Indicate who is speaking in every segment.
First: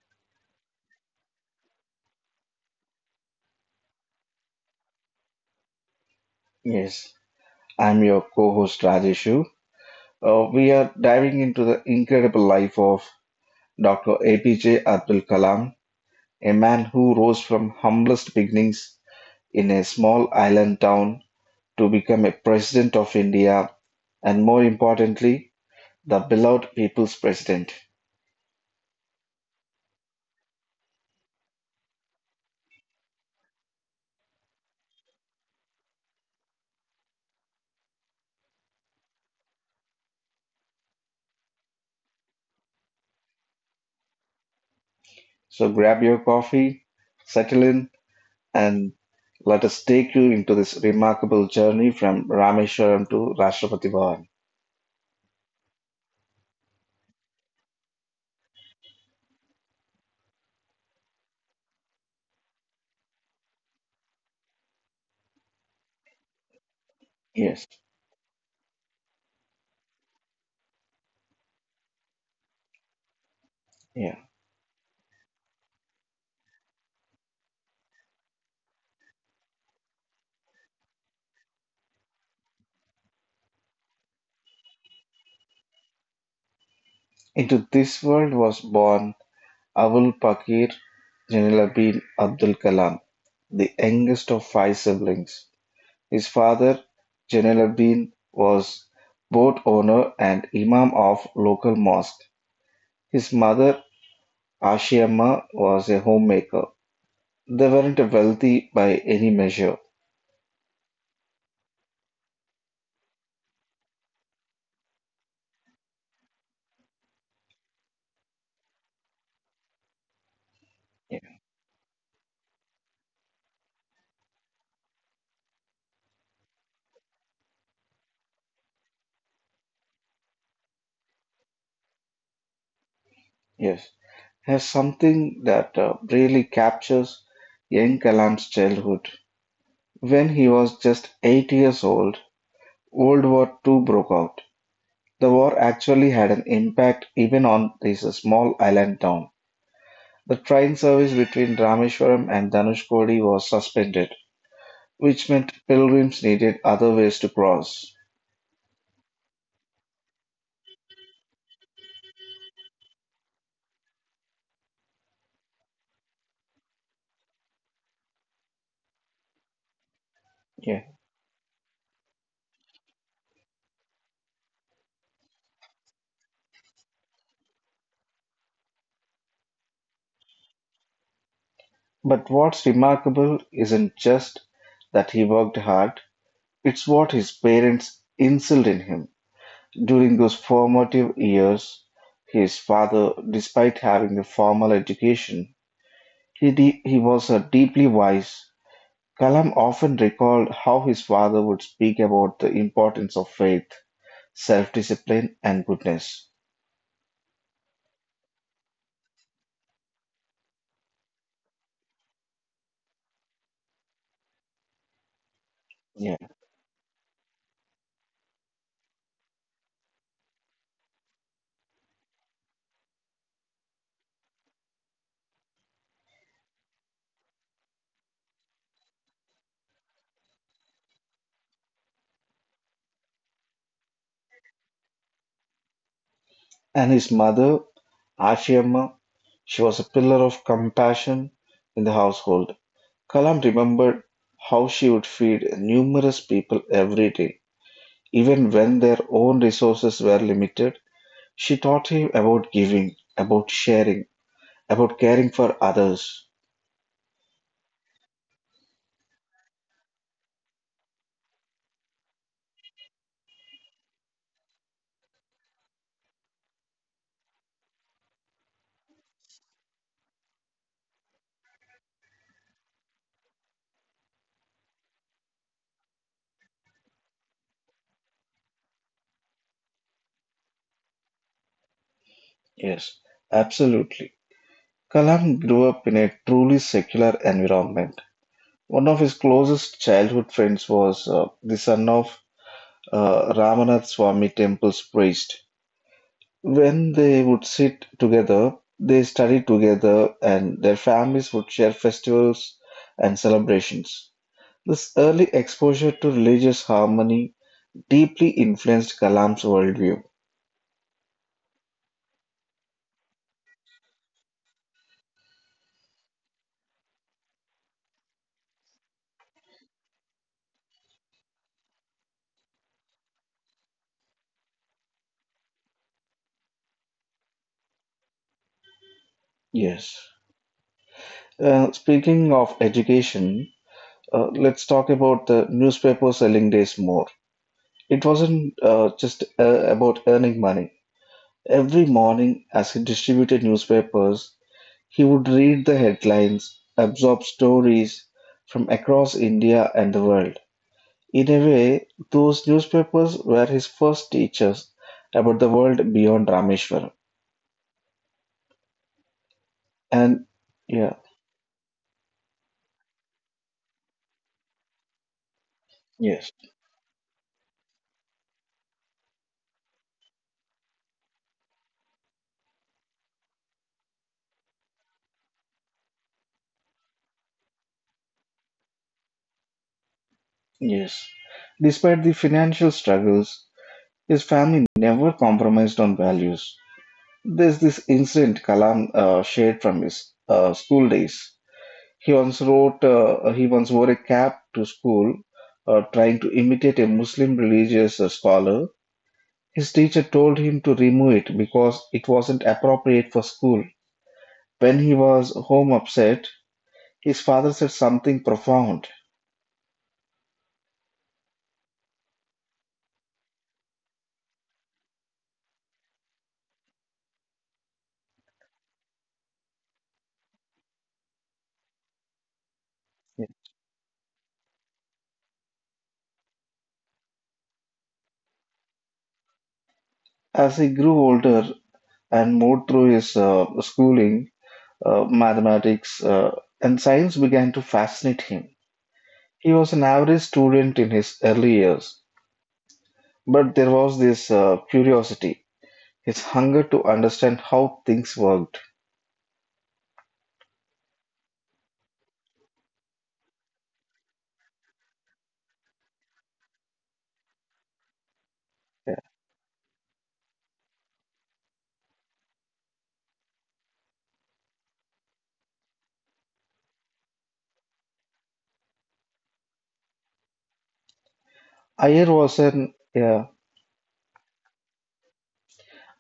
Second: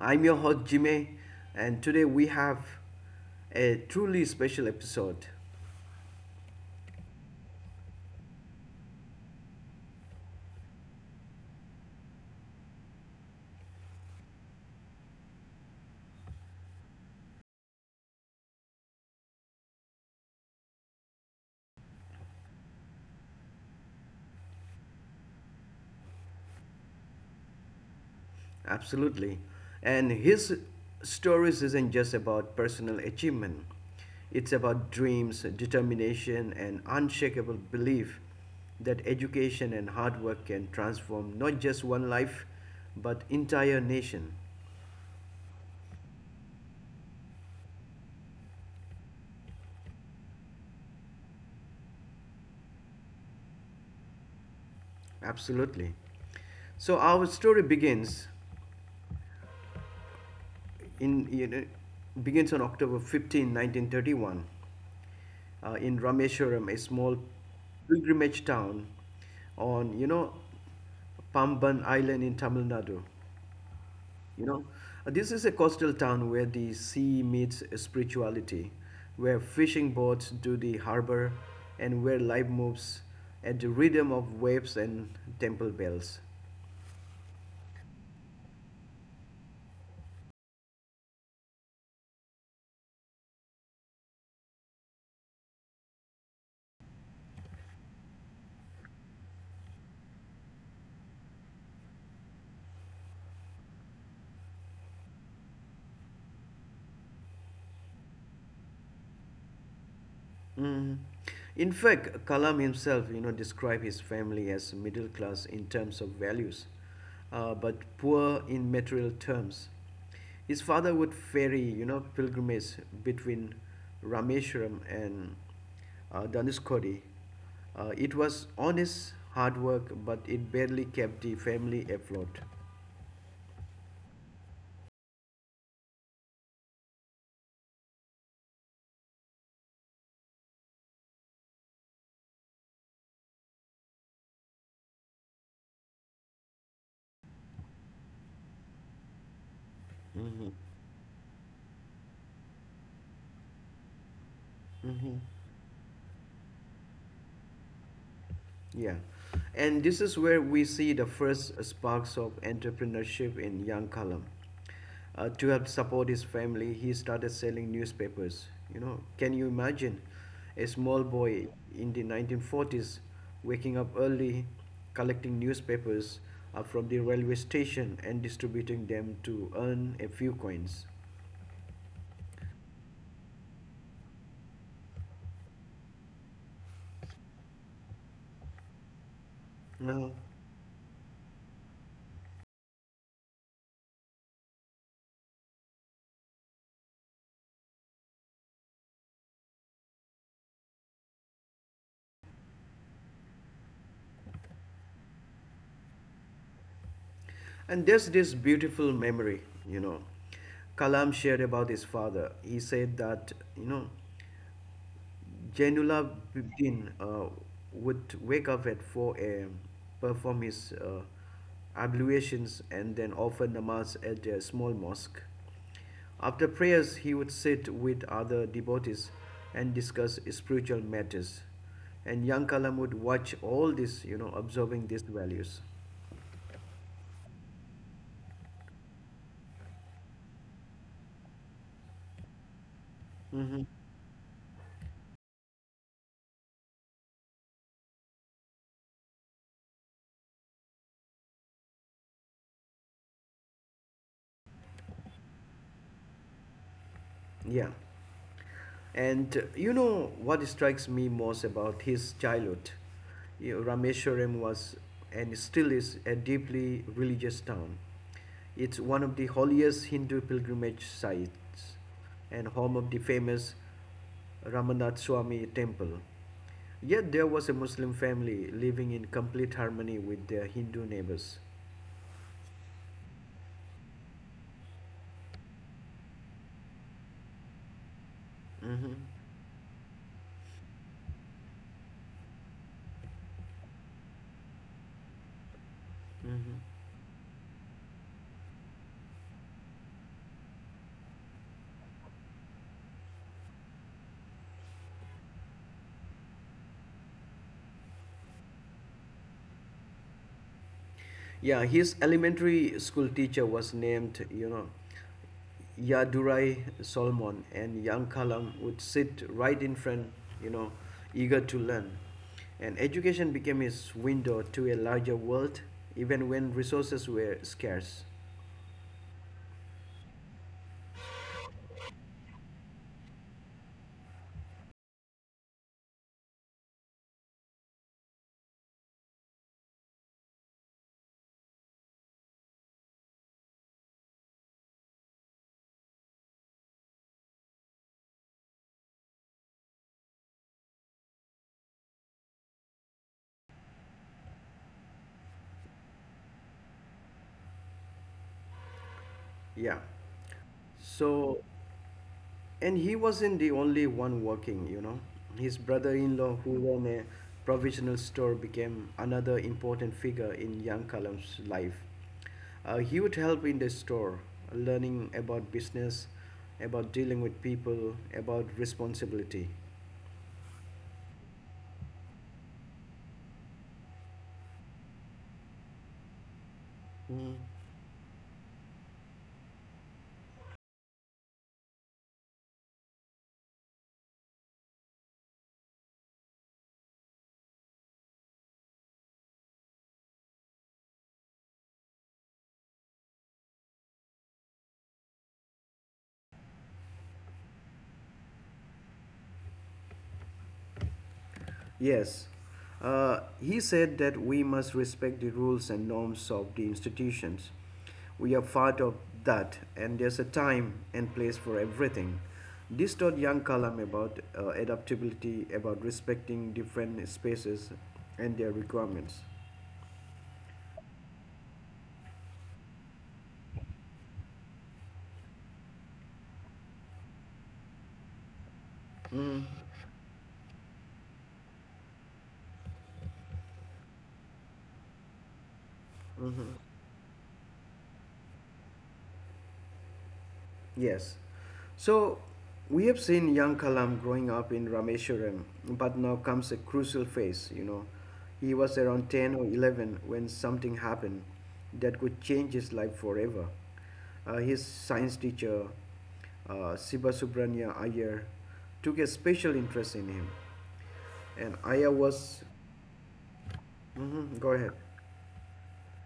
Speaker 1: I'm your host, Jimmy, and today we have a truly special episode.
Speaker 2: Yes, I'm your co-host Rajeshu. We are diving into the incredible life of Dr. APJ Abdul Kalam, a man who rose from humblest beginnings in a small island town to become a president of India, and more importantly, the beloved people's president.
Speaker 1: Absolutely. And his stories isn't just about personal achievement. It's about dreams, determination, and unshakable belief that education and hard work can transform not just one life, but entire nation.
Speaker 2: So grab your coffee, settle in, and let us take you into this remarkable journey from Rameshwaram to Rashtrapati Bhavan.
Speaker 1: Absolutely. So our story in you know, begins on October 15, 1931 in Rameshwaram, a small
Speaker 2: Yes,
Speaker 1: pilgrimage town on, Pamban Island in Tamil Nadu.
Speaker 2: yeah.
Speaker 1: You know, this is a coastal town where the sea meets spirituality, where fishing boats do the harbor, and where life moves at the rhythm of waves and temple bells.
Speaker 2: Into this world was born Abul Pakir Jalaluddin Abdul Kalam, the youngest of five siblings. His father, Jalaluddin, was boat owner and imam of local mosque. His mother, Ashiamma, was a homemaker. They weren't wealthy by any measure.
Speaker 1: Mm. In fact, Kalam himself, described his family as middle class in terms of values, but poor in material terms. His father would ferry, pilgrimages between Rameshwaram and Dhanushkodi. It was honest hard work, but it barely kept the family afloat.
Speaker 2: Yes, has something that really captures young Kalam's childhood. When he was just 8 years old, World War Two broke out. The war actually had an impact even on this small island town. The
Speaker 1: Hmm
Speaker 2: train service between Rameshwaram and Dhanushkodi was suspended,
Speaker 1: hmm
Speaker 2: which meant pilgrims needed other ways to cross.
Speaker 1: Yeah. And this is where we see the first sparks of entrepreneurship in young Kalam. To help support his family, he started selling newspapers. Can you imagine a
Speaker 2: Yeah.
Speaker 1: small boy in the 1940s waking up early, collecting newspapers from the railway station and distributing them to earn a few coins?
Speaker 2: But what's remarkable isn't just that he worked hard, it's what his parents instilled in him.
Speaker 1: Uh,
Speaker 2: During those formative years, his father, despite having a formal education, he was a deeply wise Kalam often recalled how his father would speak about the importance of faith, self-discipline, and goodness.
Speaker 1: and there's this beautiful memory, you know. Kalam shared about his father. He said that, Jainullah
Speaker 2: Yeah.
Speaker 1: Bidin would wake up at 4 a.m., perform his ablutions, and then offer namaz at a small mosque. After prayers, he would sit with other devotees and discuss spiritual matters. And young Kalam would watch all this, observing these values.
Speaker 2: And his mother, Ashiamma, she was a pillar of compassion in the household. Kalam
Speaker 1: Hmm
Speaker 2: remembered how she would feed numerous people every day. Even when their own resources were limited, she taught him about giving, about sharing, about caring for others.
Speaker 1: Yeah. And what strikes me most about his childhood? Rameshwaram was and still is a deeply religious town. It's one of the holiest Hindu pilgrimage sites and home of the famous Ramanath Swami temple. Yet there was a Muslim family living in complete harmony with their Hindu neighbors.
Speaker 2: Yes, absolutely. Kalam grew up in a truly secular environment.
Speaker 1: Hmm
Speaker 2: One of his closest childhood friends was the son of Ramanath Swami temple's priest.
Speaker 1: hmm
Speaker 2: When they would sit together, they studied together and their families would share festivals and celebrations. This early exposure to religious harmony deeply influenced Kalam's worldview.
Speaker 1: Yeah, his elementary school teacher was named, Yadurai Solomon, and young Kalam would sit right in front, you know, eager to learn. And education became his window to a larger world, even when resources were scarce.
Speaker 2: Yes. Speaking of education, let's talk about the newspaper selling days more. It wasn't just about earning money. Every morning, as he distributed newspapers, he would read the headlines, absorb stories from across India and the world. In a way, those newspapers were his first teachers about the world beyond Rameshwaram.
Speaker 1: Yeah.
Speaker 2: And yeah,
Speaker 1: So, And he wasn't the only one working. His brother in law,
Speaker 2: yes,
Speaker 1: who ran a provisional store, became another important figure in young Kalam's life. He would help in the store, learning about business, about dealing with people, about responsibility.
Speaker 2: yes. Despite the financial struggles, his family never compromised on values. There's this incident Kalam shared from his school days. He once wore a cap to school, trying to imitate a Muslim religious scholar. His teacher told him to remove it because it wasn't appropriate for school. When he was home upset, his father said something profound.
Speaker 1: Yes. He said that we must respect the rules and norms of the institutions. We are part of that, and there's a time and place for everything. This taught young Kalam about adaptability, about respecting different spaces and their requirements.
Speaker 2: As he grew older and moved through his schooling, mathematics and science began to fascinate him.
Speaker 1: Mm.
Speaker 2: He was an average student in his early years, but there was this curiosity his
Speaker 1: hmm
Speaker 2: hunger to understand how things worked.
Speaker 1: Yes. So we have seen young Kalam growing up in Rameshwaram, but now comes a crucial phase, He was
Speaker 2: Yeah.
Speaker 1: around 10 or 11 when something happened that could change his life forever. His science teacher, Siba Subranya Iyer, took a special interest in him. And Iyer
Speaker 2: Iyer
Speaker 1: was.
Speaker 2: was an yeah,
Speaker 1: Mhm, go ahead.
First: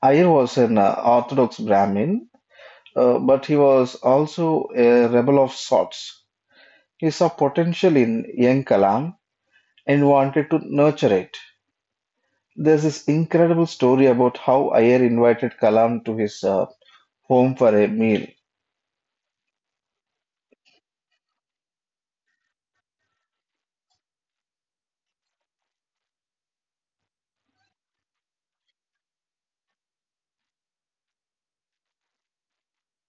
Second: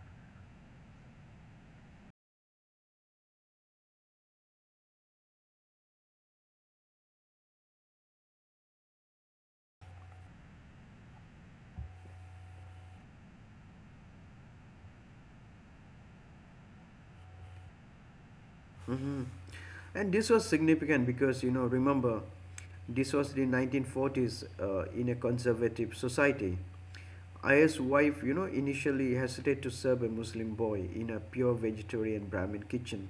Speaker 2: Iyer was an Orthodox Brahmin, but he was also a rebel of sorts. He saw potential in young Kalam and wanted to nurture it. There's this incredible story about how Iyer invited Kalam to his home for a meal.
Speaker 1: Mm-hmm. And this was significant because, remember, this was the 1940s in a conservative society. Ayer's wife, initially hesitated to serve a Muslim boy in a pure vegetarian Brahmin kitchen,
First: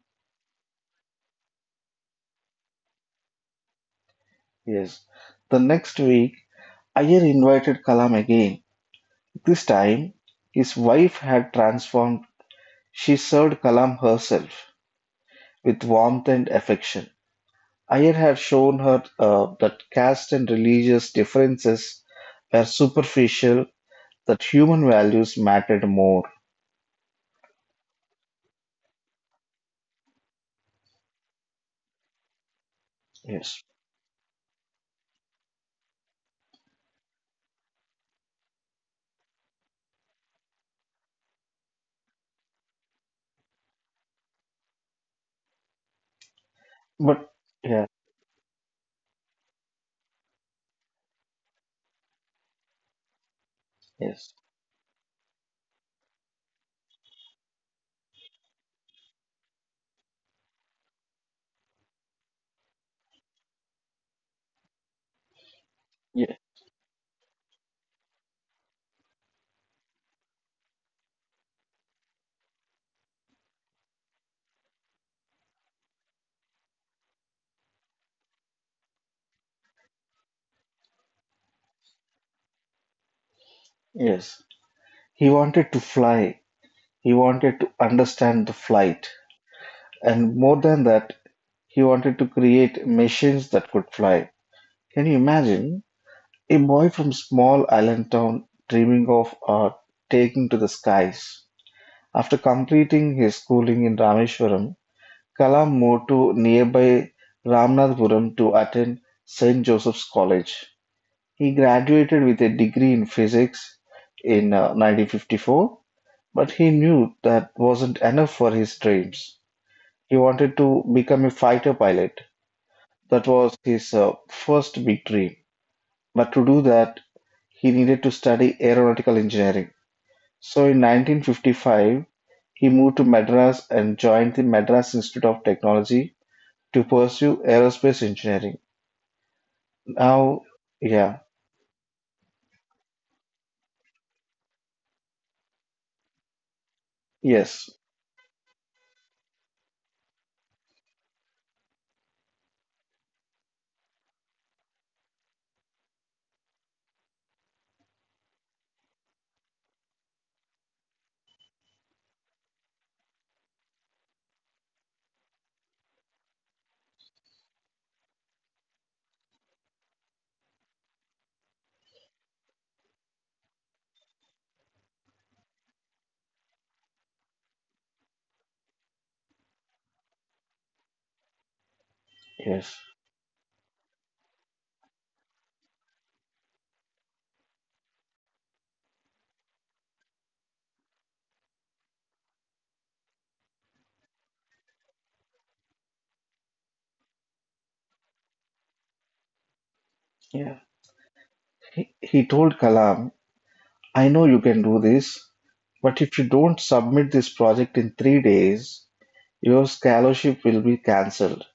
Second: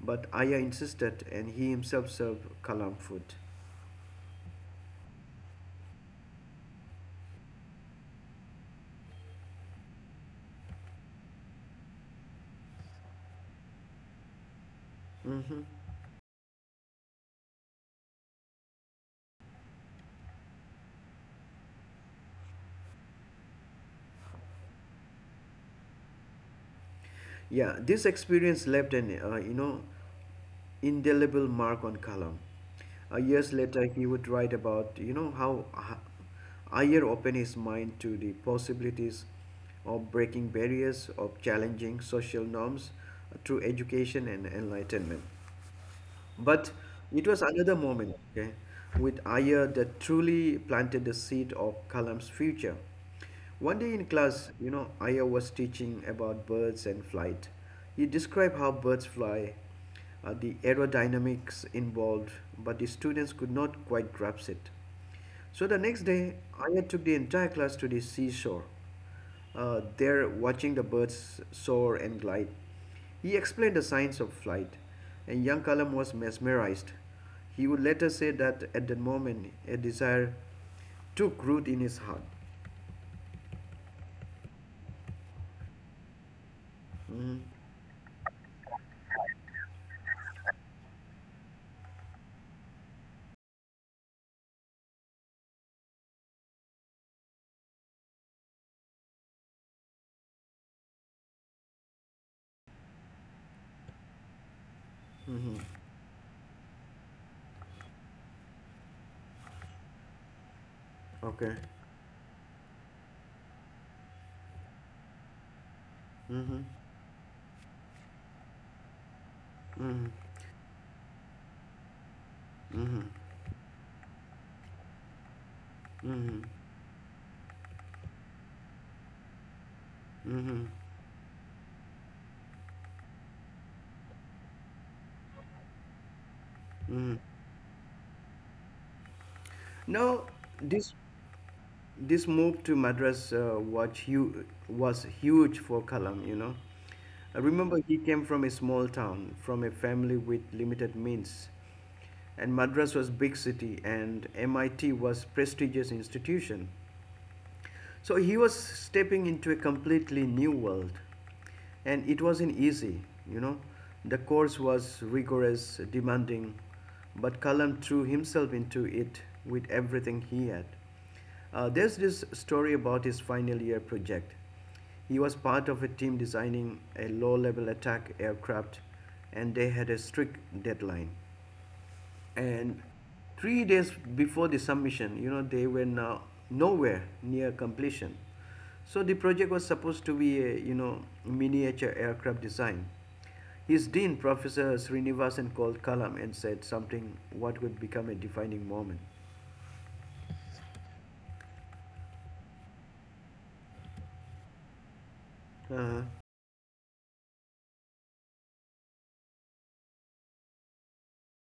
Speaker 1: but Aya insisted and he himself served Kalam food.
Speaker 2: Yes. The next week, Iyer invited Kalam again. This time, his wife had transformed. She served Kalam herself
Speaker 1: Hmm
Speaker 2: with warmth and affection. Iyer had shown her that caste and religious differences were superficial, that human values mattered more.
Speaker 1: Yeah, this experience left an indelible mark on Kalam. Years
Speaker 2: Yes.
Speaker 1: later, he would write about how Ayer opened his mind to the possibilities of breaking barriers, of challenging social norms through education and enlightenment. But it
Speaker 2: But
Speaker 1: was another
Speaker 2: yeah,
Speaker 1: moment, okay, with Aya that truly planted the seed of Kalam's future. One day in
Speaker 2: yes,
Speaker 1: class, Aya was teaching about birds and flight. He described how birds fly, the aerodynamics involved, but the students could not quite grasp it. So the next day,
Speaker 2: yeah,
Speaker 1: Aya took the entire class to the seashore there watching the birds soar and glide. He explained the science of flight, and young Kalam was mesmerized. He would later say that at that moment a desire took root in his heart.
Speaker 2: yes. He wanted to fly. He wanted to understand the flight. And more than that, he wanted to create machines that could fly. Can you imagine? A boy from small island town dreaming of taking to the skies. After completing his schooling in Rameswaram,
Speaker 1: Mm-hmm.
Speaker 2: Kalam moved to nearby Ramnadpuram to attend Saint Joseph's College.
Speaker 1: Okay.
Speaker 2: He graduated with a degree in physics in 1954, but
Speaker 1: Mm-hmm.
Speaker 2: he knew that wasn't enough for his dreams.
Speaker 1: Mm-hmm.
Speaker 2: He wanted to become a fighter pilot.
Speaker 1: Mm-hmm.
Speaker 2: That was his first big dream. But
Speaker 1: Mm-hmm.
Speaker 2: to do that, he needed to study aeronautical engineering.
Speaker 1: Mm-hmm.
Speaker 2: So in 1955, he moved to Madras and joined the Madras Institute of Technology to
Speaker 1: Mm-hmm.
Speaker 2: pursue aerospace engineering.
Speaker 1: Now,
Speaker 2: Now,
Speaker 1: this
Speaker 2: yeah,
Speaker 1: this move to Madras was huge for Kalam, I
Speaker 2: yes,
Speaker 1: remember he came from a small town, from a family with limited means. And Madras was big city and MIT was prestigious institution. So he was stepping into a completely new world, and it wasn't easy, you know. The course was rigorous, demanding, but Kalam threw himself into it with everything he had. There's this story about his final year project. He was part of a team designing a low level attack aircraft, and they had a strict deadline.
Speaker 2: yes,
Speaker 1: And 3 days before the submission, they were nowhere near completion. So the project was supposed to be a, miniature aircraft design. His dean, Professor Srinivasan, called Kalam and said something what would become a defining moment.
Speaker 2: yeah. He told Kalam, I know you can do this, but
Speaker 1: Uh-huh.
Speaker 2: if you don't submit this project in 3 days, your scholarship will be cancelled.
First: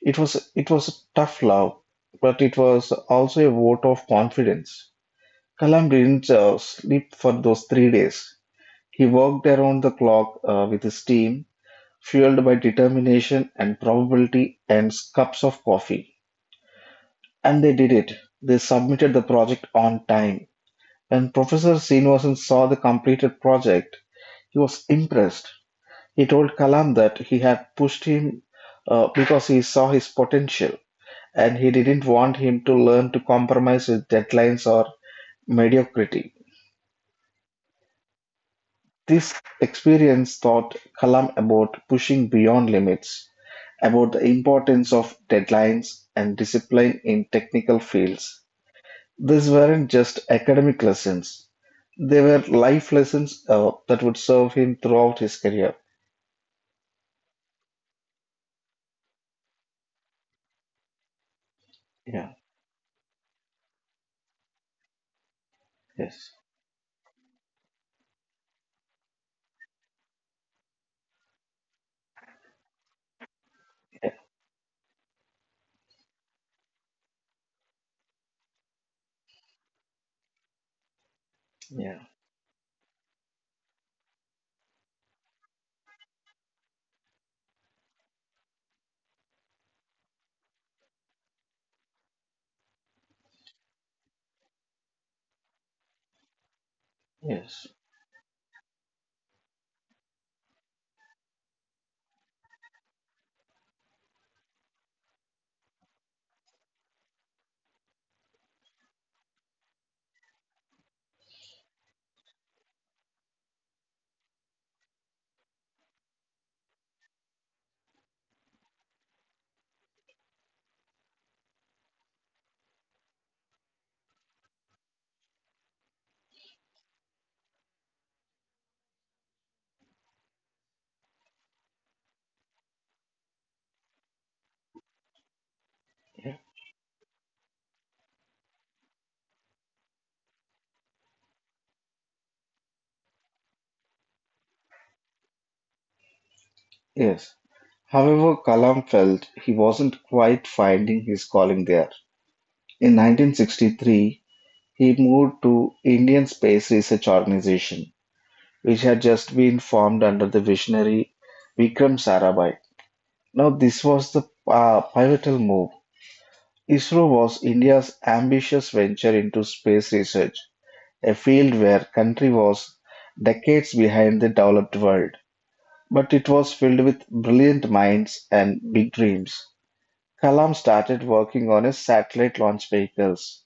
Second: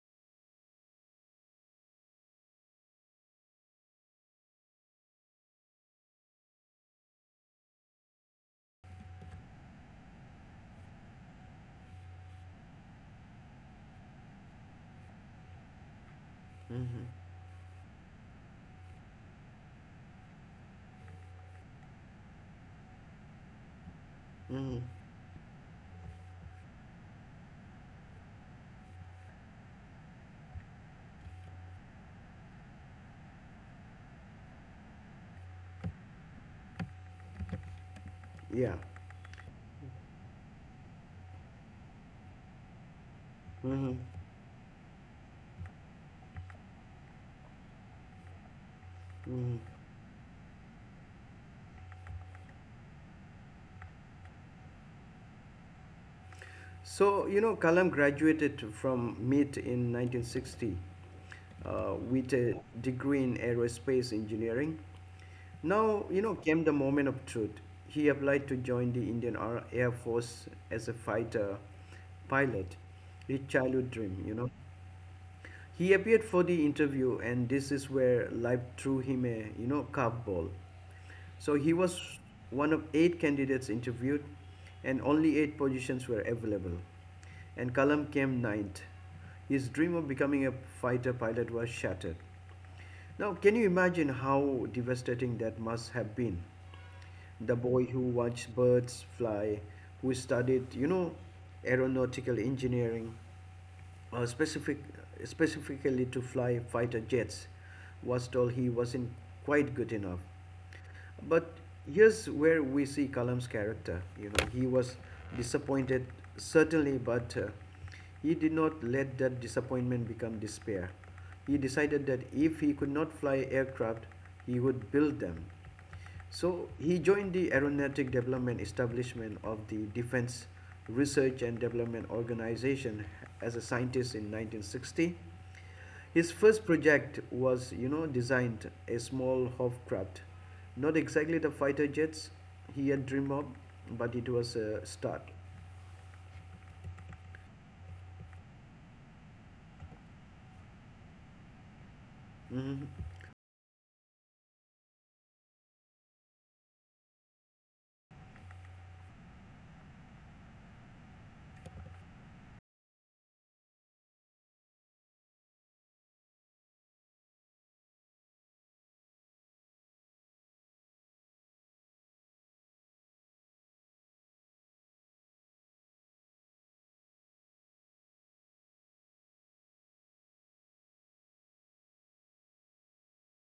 Speaker 2: It was a tough love, but it was also a vote of confidence. Kalam didn't sleep for those 3 days. He worked around the clock with his team fueled by determination and probability and cups of coffee.
Speaker 1: Mm-hmm.
Speaker 2: And they did it. They submitted the project on time. When Professor Srinivasan saw the completed project, he was
Speaker 1: Mm-hmm.
Speaker 2: impressed. He told Kalam that he had pushed him because he saw his potential and he didn't want him to learn to compromise with deadlines or mediocrity.
Speaker 1: Yeah.
Speaker 2: This experience taught Kalam about pushing beyond limits,
Speaker 1: Mm-hmm.
Speaker 2: about the importance of deadlines and discipline in technical fields. These
Speaker 1: Mm-hmm.
Speaker 2: weren't just academic lessons, they were life lessons that would serve him throughout his career.
Speaker 1: So, Kalam graduated from MIT in 1960
Speaker 2: Yeah,
Speaker 1: with a degree in aerospace engineering. Now,
Speaker 2: yes,
Speaker 1: came the moment of truth. He applied to join the Indian Air Force as a fighter pilot, his childhood
Speaker 2: yeah,
Speaker 1: dream, He appeared for the interview, and this is where life threw him a, curveball. So he
Speaker 2: yeah,
Speaker 1: was one of eight candidates interviewed, and only eight positions were available. And Kalam came ninth. His dream of becoming a fighter pilot was shattered. Now, can you imagine how devastating that must have been? The
Speaker 2: yes,
Speaker 1: boy who watched birds fly, who studied, aeronautical engineering, uh, specific, specifically to fly fighter jets, was told he wasn't quite good enough. But here's where we see Kalam's character. He was disappointed, certainly, but he did not let that disappointment become despair. He decided that if he could not fly aircraft, he would build them. So he joined the Aeronautic Development Establishment of the Defense Research and Development Organization as a scientist in 1960. His
Speaker 2: yeah,
Speaker 1: first project was, designed a small hovercraft, not exactly the fighter jets he had dreamed of, but it was a start.
Speaker 2: yes. However, Kalam felt he wasn't quite finding his calling there. In
Speaker 1: Hmm
Speaker 2: 1963, he moved to Indian Space Research Organization, which had just been formed under the visionary Vikram Sarabhai. Now, this was the pivotal move. ISRO was India's ambitious venture into space research, a field where country was decades behind the developed world. But it was filled with brilliant minds and big dreams. Kalam started working on his satellite launch vehicles.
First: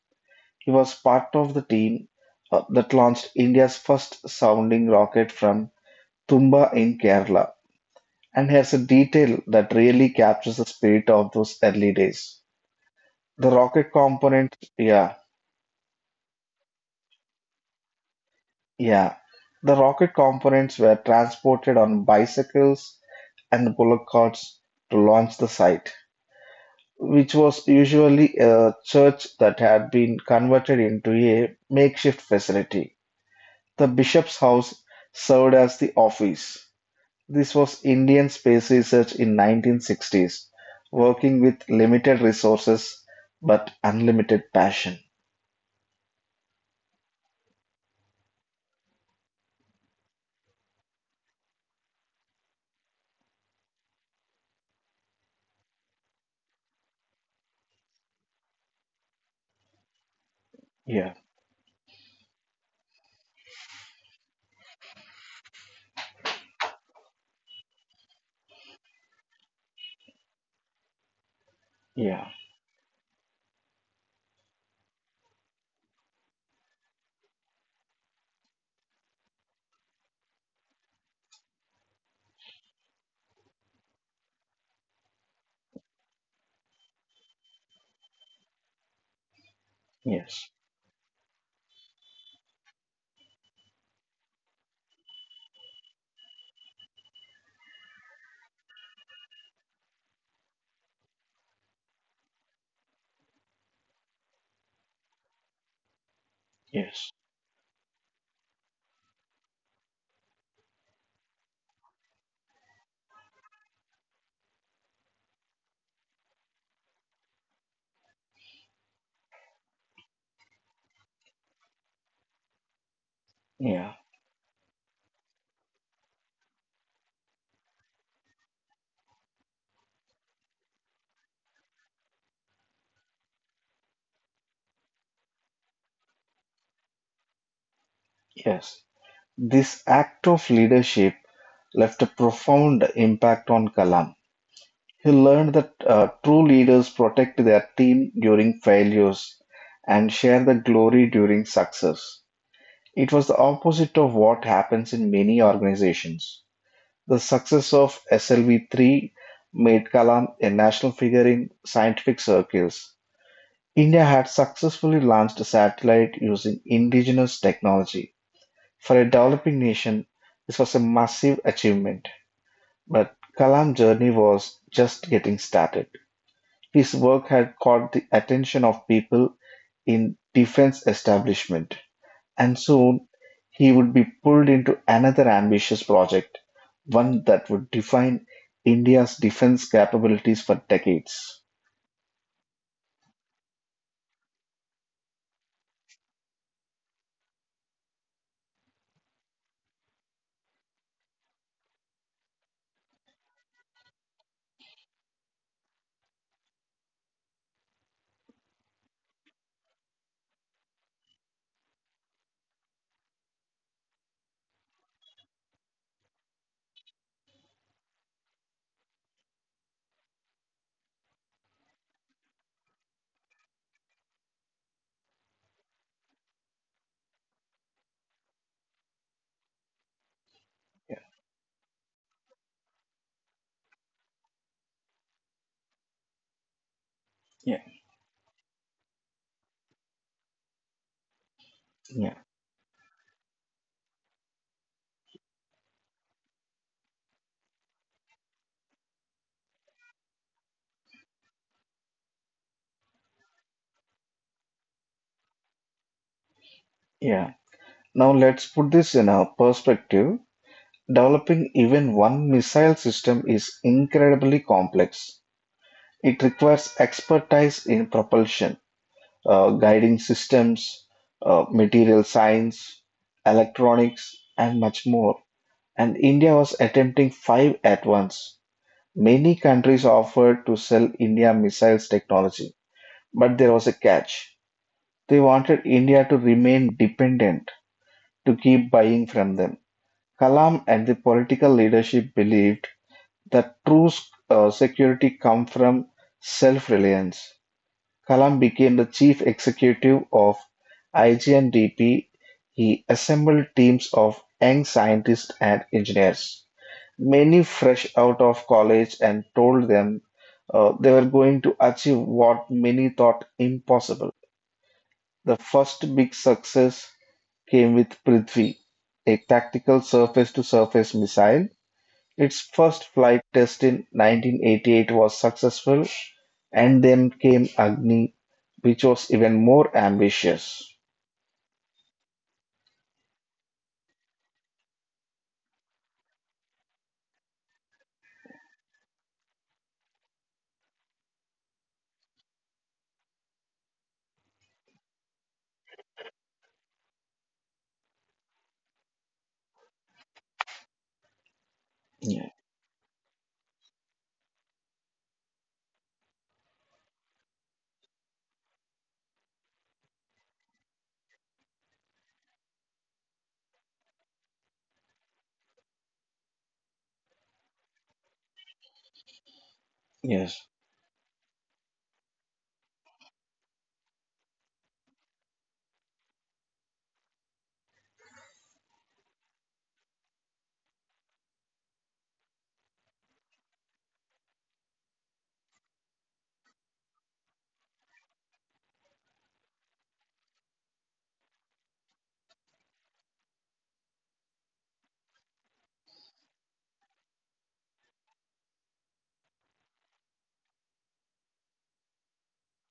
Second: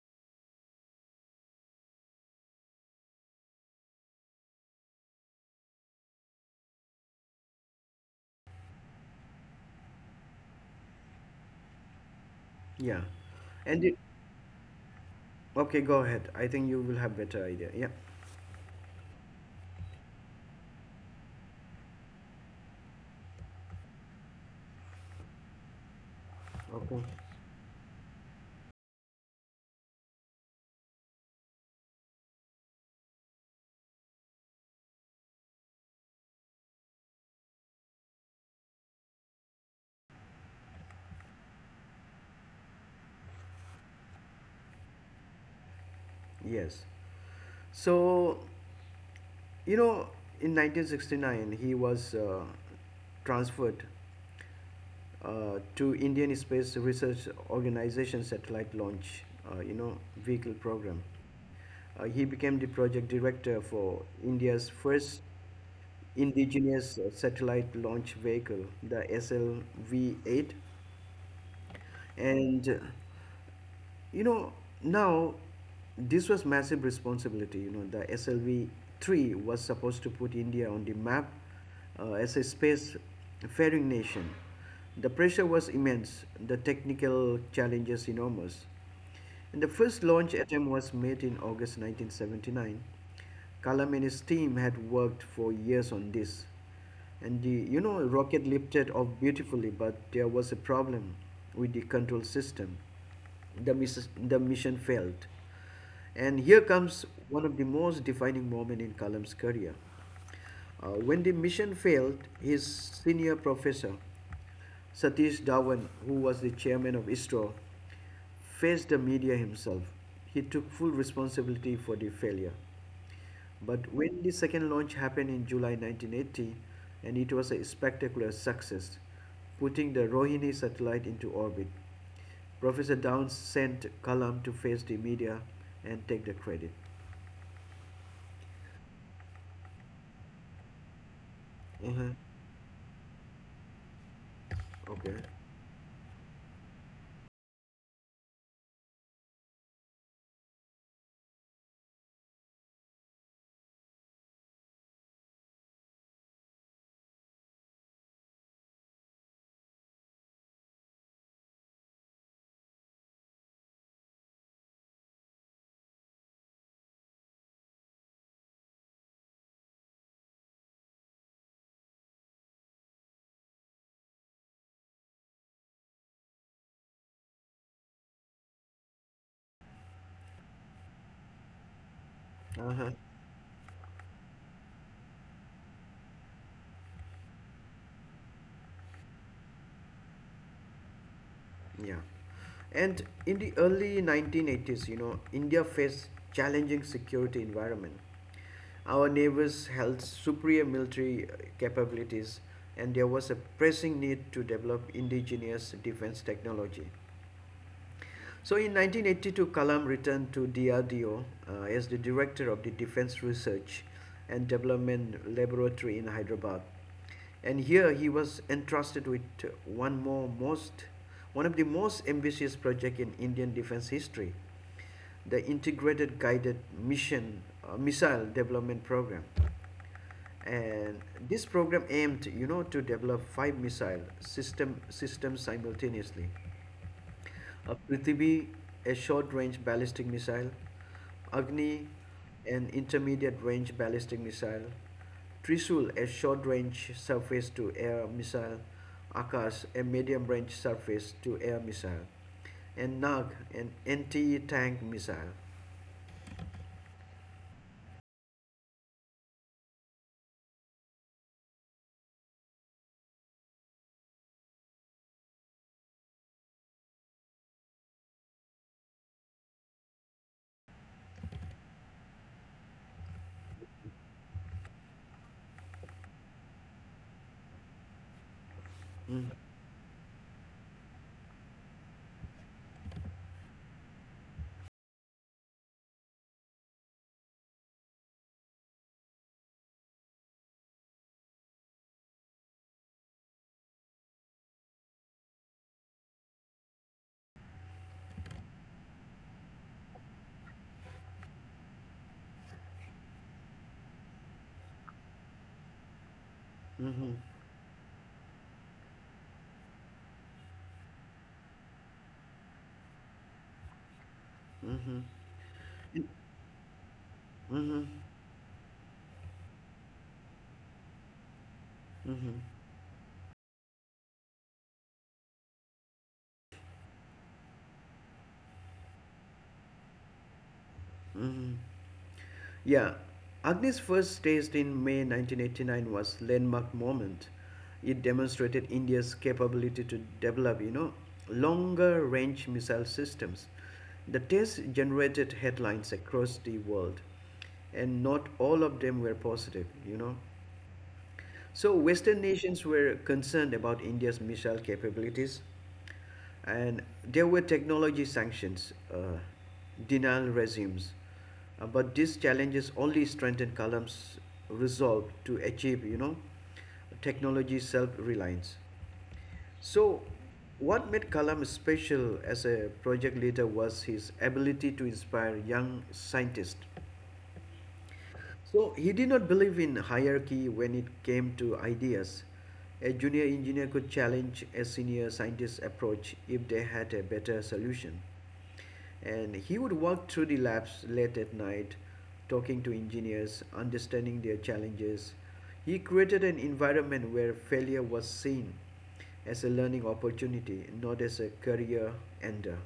Speaker 2: He was part of the team that launched India's first sounding rocket from Tumba in Kerala, and has a detail that really captures the spirit of those early days.
Speaker 1: Yeah,
Speaker 2: The
Speaker 1: and
Speaker 2: rocket
Speaker 1: it,
Speaker 2: component, yeah,
Speaker 1: okay, go ahead. I think you will have better idea. Yeah.
Speaker 2: Yeah. The rocket components were transported on bicycles and bullock carts to launch the site,
Speaker 1: Okay.
Speaker 2: which was usually a church that had been converted into a makeshift facility. The bishop's house served as the office. This was Indian space research in 1960s, working with limited resources but unlimited passion.
Speaker 1: Yes. So, you know, in 1969, he was transferred to Indian Space Research Organization satellite launch, vehicle program.
Speaker 2: Yeah,
Speaker 1: He became the project director for India's first indigenous satellite launch vehicle, the SLV 8.
Speaker 2: yeah,
Speaker 1: And you know now this was massive responsibility the slv 3 was supposed to put india on the map as a space faring nation the pressure was immense the technical challenges enormous and the first launch
Speaker 2: yes,
Speaker 1: attempt was made in August 1979. Kalam and his team had worked for years on this. And the rocket lifted off beautifully, but there was a problem with the control system. The mission failed. And here
Speaker 2: yes,
Speaker 1: comes one of the most defining moments in Kalam's career. When the mission failed, his senior professor, Satish Dhawan, who was the chairman of ISRO, faced the media himself. He took full responsibility for the failure.
Speaker 2: yeah,
Speaker 1: But when the second launch happened in July 1980, and it was a spectacular success, putting the Rohini satellite into orbit, Professor Downs sent Kalam to face the media and take the credit.
Speaker 2: yes. This act of leadership left a
Speaker 1: Uh-huh.
Speaker 2: profound impact on Kalam. He
Speaker 1: Okay.
Speaker 2: learned that true leaders protect their team during failures and share the glory during success. It was the opposite of what happens in many organizations. The success of SLV-3 made Kalam a national figure in scientific circles. India had successfully launched a satellite using indigenous technology. For a developing nation, this was a massive achievement. But Kalam's journey was just getting started. His work had caught the attention of people in defense establishment. And
Speaker 1: Uh-huh.
Speaker 2: soon he would be pulled into another ambitious project, one that would define India's defense capabilities for decades.
Speaker 1: Yeah. And in the early 1980s, India faced challenging security environment. Our neighbors held superior military capabilities and there was a pressing need to develop indigenous defense technology. So in 1982, Kalam returned to DRDO as the director of the Defense Research and Development Laboratory in Hyderabad. And here he was entrusted with one of the most ambitious project in Indian defense history, the Integrated Guided Mission Missile Development Program.
Speaker 2: Yeah.
Speaker 1: And this program aimed, to develop five missile system systems simultaneously.
Speaker 2: Yeah.
Speaker 1: A Prithvi, a short-range ballistic missile. Agni,
Speaker 2: Yeah,
Speaker 1: an intermediate-range ballistic missile. Trishul, a short-range surface-to-air missile. Akash, a medium-range surface-to-air missile. And Nag, an anti-tank missile.
Speaker 2: yeah. Now let's put this in a perspective. Developing even one missile system is incredibly complex. It requires expertise in propulsion, guiding systems, material science, electronics, and much more. And India was attempting five at once.
Speaker 1: Mm-hmm.
Speaker 2: Many countries offered to sell India missiles technology, but there was a catch. They wanted India to remain dependent to keep buying from them. Kalam and the political leadership believed that true security comes from self-reliance. Kalam became the chief executive of IGNDP. He assembled teams of young scientists and engineers
Speaker 1: Mm-hmm.
Speaker 2: many fresh out of college and told them they were going to achieve what many thought impossible.
Speaker 1: Mm-hmm.
Speaker 2: The first big success came
Speaker 1: Mm-hmm.
Speaker 2: with Prithvi, a tactical surface to surface missile. Its
Speaker 1: Mm-hmm.
Speaker 2: first flight test in 1988 was successful, and then came Agni, which was even more ambitious.
Speaker 1: Mm-hmm. Yeah, Agni's first taste in May 1989 was landmark moment. It demonstrated India's capability to develop, longer range missile systems. The test generated headlines across the world, and not all of them were positive, So,
Speaker 2: Yeah,
Speaker 1: Western nations were concerned about India's missile capabilities, and there were technology sanctions, denial regimes. But these challenges only strengthened Kalam's resolve to achieve, technology self reliance. So,
Speaker 2: yes,
Speaker 1: what made Kalam special as a project leader was his ability to inspire young scientists so he did not believe in hierarchy when it came to ideas. A junior engineer could challenge a senior scientist's approach if they had a better solution. And he would walk through the labs late at night, talking to engineers, understanding their challenges. He created an environment where failure was seen as a learning opportunity, not as a career ender.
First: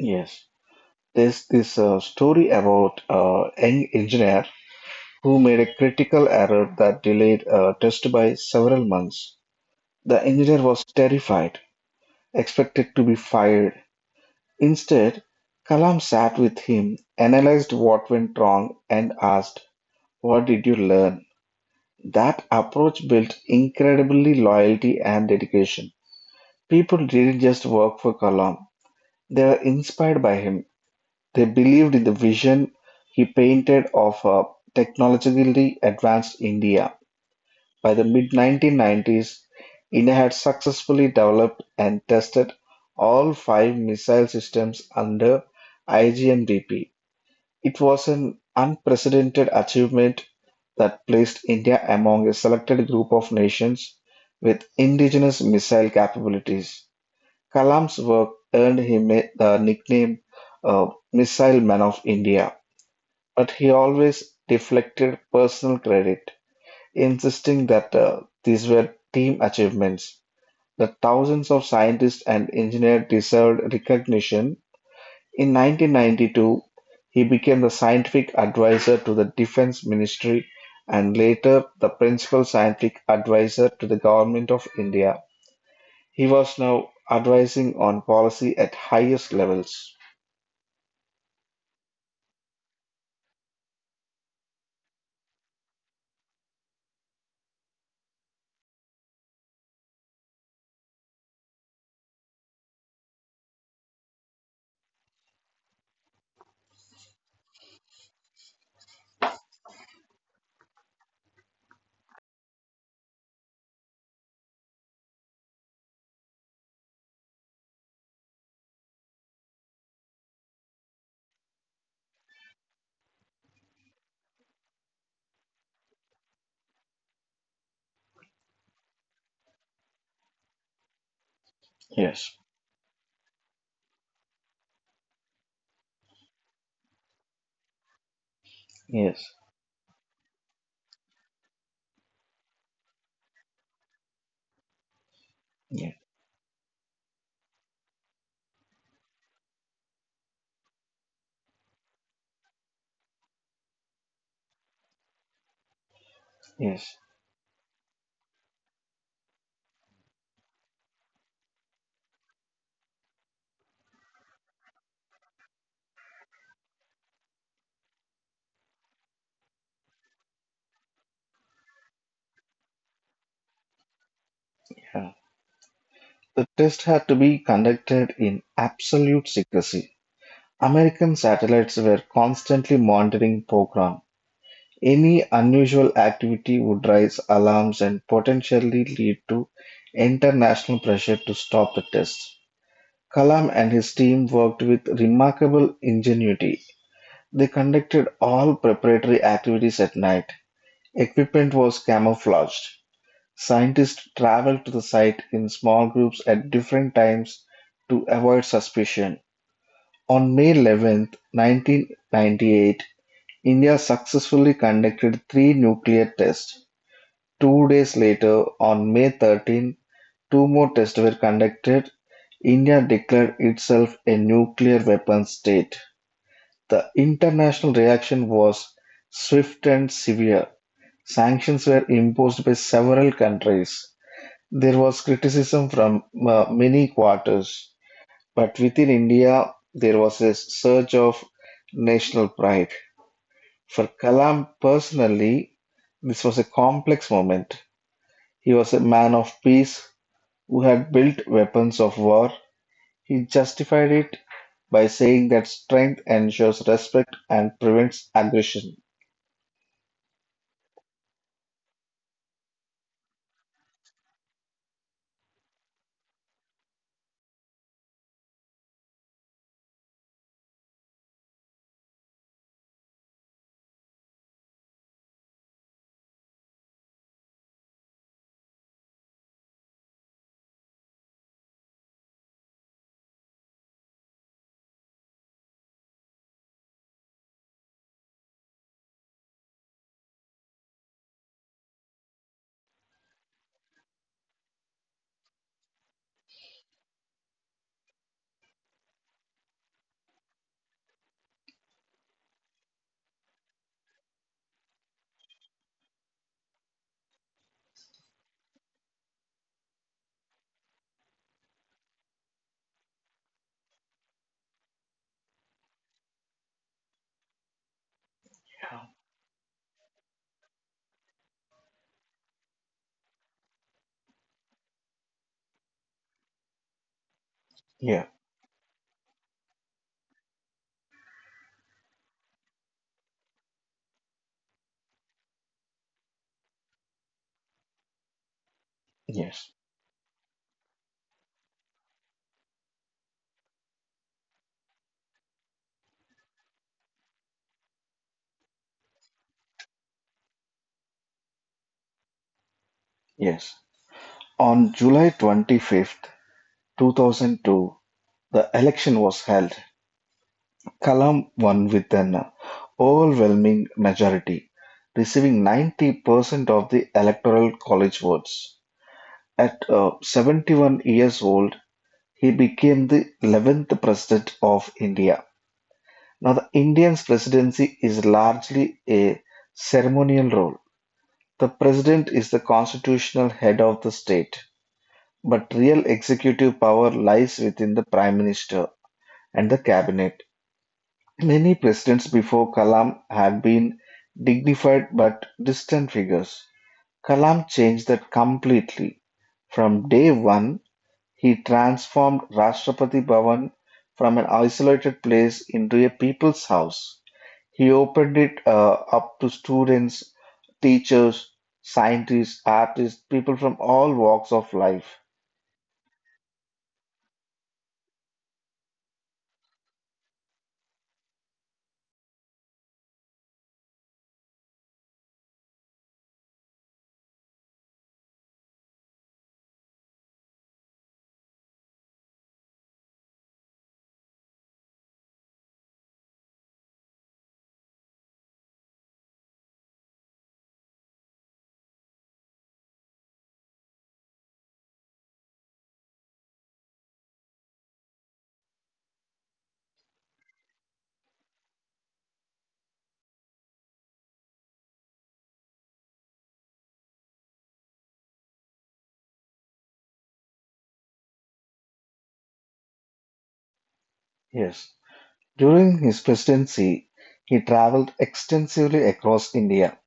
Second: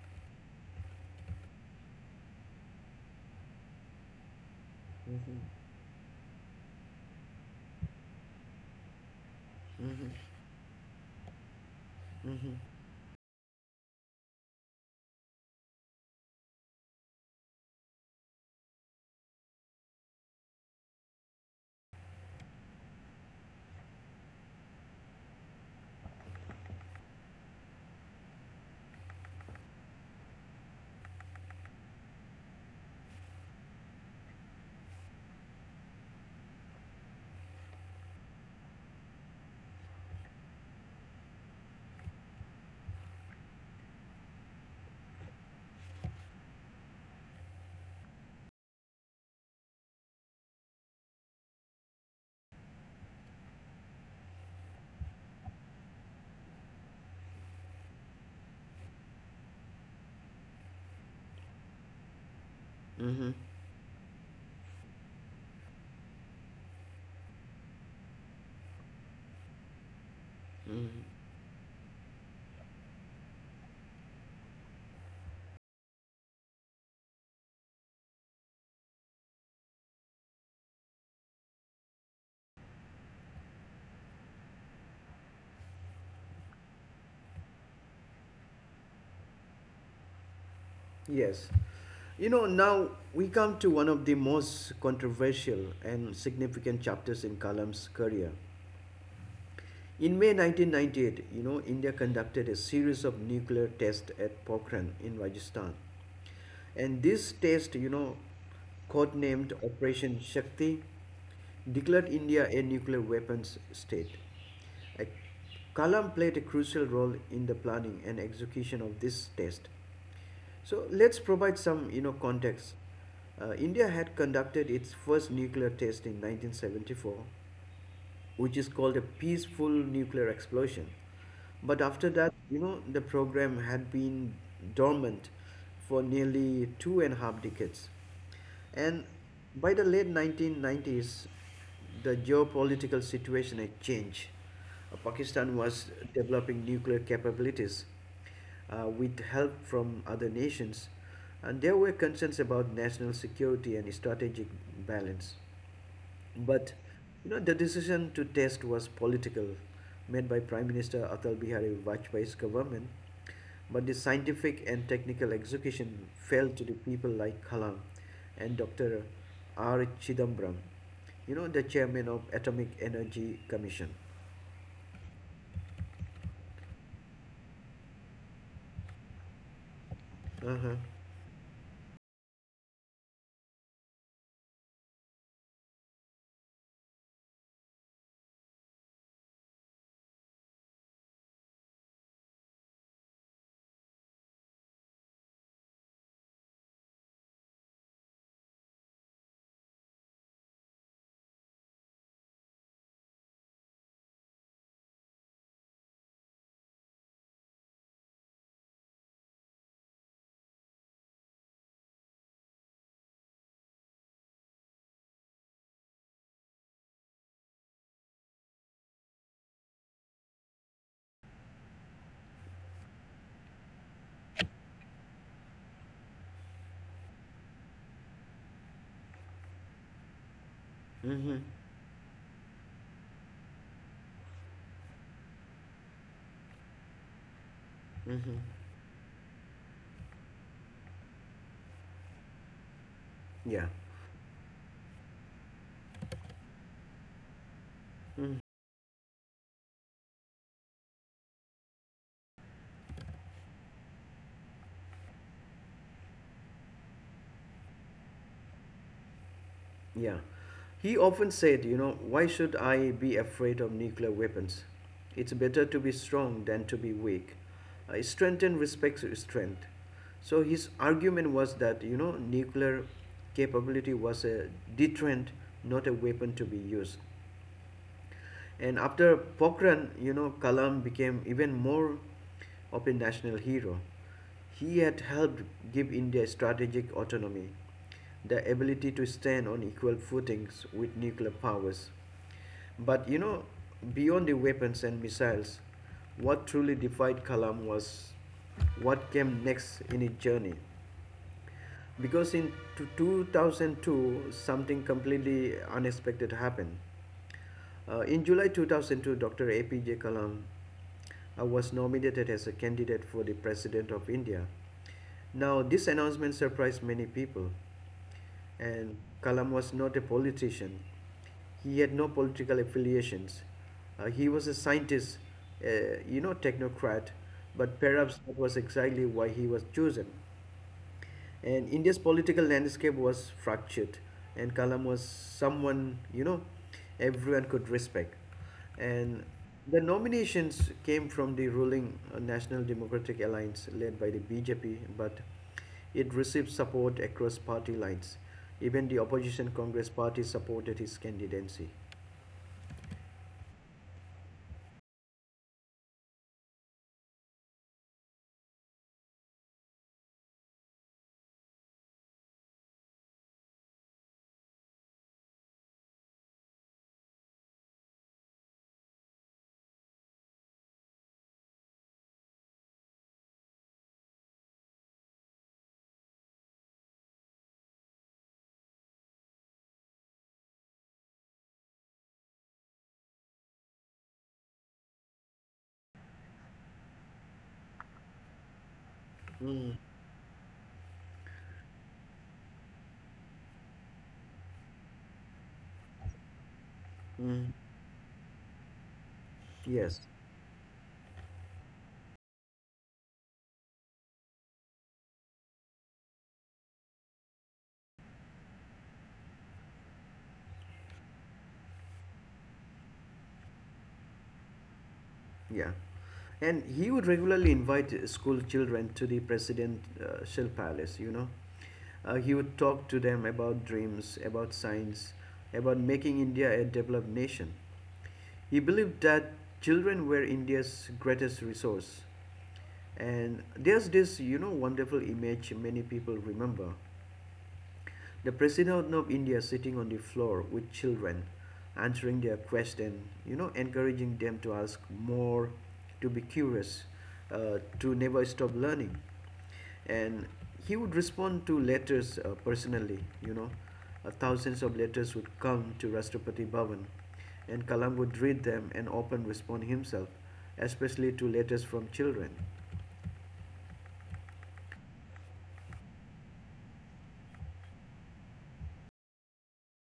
Speaker 2: yes. There's this story about young engineer who
Speaker 1: hmm
Speaker 2: made a critical error that delayed a test by several months.
Speaker 1: hmm
Speaker 2: The engineer was terrified, expected to be fired. Instead, Kalam sat with him, analyzed what went wrong, and asked, What did you learn? That approach built incredibly loyalty and dedication. People didn't just work for Kalam, they were inspired by him. They believed in the vision he painted of a technologically advanced India. By the mid-1990s, India had successfully developed and tested all five missile systems under IGMDP. It was an unprecedented achievement that placed India among a selected group of nations with indigenous missile capabilities. Kalam's work earned him the nickname uh, Missile Man of India,
Speaker 1: hmm
Speaker 2: but he always deflected personal credit insisting that these were team achievements. The
Speaker 1: hmm
Speaker 2: thousands of scientists and engineers deserved recognition. In 1992, he became the scientific advisor to the Defense Ministry and later the principal scientific advisor to the Government of India. He was now advising on policy at highest levels.
Speaker 1: Yes. Now we come to one of the most controversial and significant chapters in Kalam's career in May 1998. India conducted a series of nuclear tests at Pokhran in Rajasthan. And this test, codenamed Operation Shakti, declared India a nuclear weapons state. A- Kalam played a crucial role in the planning and execution of this test. So let's provide some, context. India had conducted its first nuclear test in 1974, which is called a peaceful nuclear explosion. But after
Speaker 2: Yes.
Speaker 1: that, the program had been dormant for nearly two and a half decades. And
Speaker 2: Yes,
Speaker 1: by the late 1990s, the geopolitical situation had changed. Pakistan was
Speaker 2: yes,
Speaker 1: developing nuclear capabilities with help from other nations, and there were concerns about national security and strategic balance. But
Speaker 2: yes.
Speaker 1: the decision to test was political, made by Prime Minister Atal Bihari Vajpayee's government, but the scientific and technical execution fell to the people like Kalam and Dr. R. Chidambaram, the chairman of Atomic Energy Commission.
Speaker 2: Yeah. The test had to be conducted in absolute secrecy.
Speaker 1: Uh huh.
Speaker 2: American satellites were constantly monitoring program. Any unusual activity would raise alarms and potentially lead to international pressure to stop the test. Kalam and his team worked with remarkable ingenuity. They conducted all preparatory activities at night. Equipment was camouflaged. Scientists traveled to the site in small groups at different times to avoid suspicion. On May 11th, 1998, India successfully conducted three nuclear tests; 2 days later, on May 13, two more tests were conducted. India declared itself a nuclear weapons state. The international reaction was swift and severe.
Speaker 1: Mm hmm.
Speaker 2: Sanctions were imposed by several countries. There was criticism from many quarters, but within India, there was a surge of national pride.
Speaker 1: Yeah.
Speaker 2: For Kalam personally, this was a complex moment.
Speaker 1: Mhm.
Speaker 2: He was a man of peace who had built weapons of war. He justified it by saying that strength ensures respect and prevents aggression.
Speaker 1: Yeah. He often said, why should I be afraid of nuclear weapons? It's better to be strong than to be weak. Strength and respects strength. So his argument was that, nuclear capability was a deterrent, not a weapon to be used. And after Pokhran, Kalam became even more of a national hero. He had helped give India strategic autonomy, the ability to stand on equal footings with nuclear powers. But beyond the weapons and missiles, what truly defied Kalam was what came next in his journey because in 2002 something completely unexpected happened. In july 2002 dr apj kalam was nominated as a candidate for the president of india. Now this announcement surprised many people, and kalam was not a politician. He had no political affiliations. He was a scientist, technocrat, but
Speaker 2: Yeah,
Speaker 1: perhaps that was exactly why he was chosen, and India's political landscape was fractured, and Kalam was someone everyone could respect, and
Speaker 2: yes,
Speaker 1: the nominations came from the ruling National Democratic Alliance led by the BJP, but it received support across party lines. Even the opposition Congress party supported his candidacy.
Speaker 2: yes. On July 25th, 2002, the election was held. Kalam won with an overwhelming majority, receiving 90% of the Electoral College votes. At 71 years old, he became the eleventh President of India. Now, the Indian presidency is largely a ceremonial role. The president is the constitutional head of the state, but real executive power lies within the prime minister and the
Speaker 1: Mm,
Speaker 2: cabinet. Many presidents before Kalam had been dignified but distant figures. Kalam
Speaker 1: mm,
Speaker 2: changed that completely. From
Speaker 1: yes,
Speaker 2: day one, he transformed Rashtrapati Bhavan from an isolated place into a people's house. He opened it up to students, teachers, scientists, artists, people from all walks of life.
Speaker 1: yeah. And he would regularly invite school children to the presidential palace. He would talk to them about dreams, about science, about making India a developed nation. He believed that children were India's greatest resource. And there's this, wonderful image many people remember: the president of India sitting on the floor with children, answering their question, encouraging them to ask more, to be curious, to never stop learning. And he would respond to letters personally, you know. Thousands of letters would come to Rashtrapati Bhavan, and Kalam would read them and often respond himself, especially to letters from children.
Speaker 2: Yes. During his presidency, he traveled extensively across India.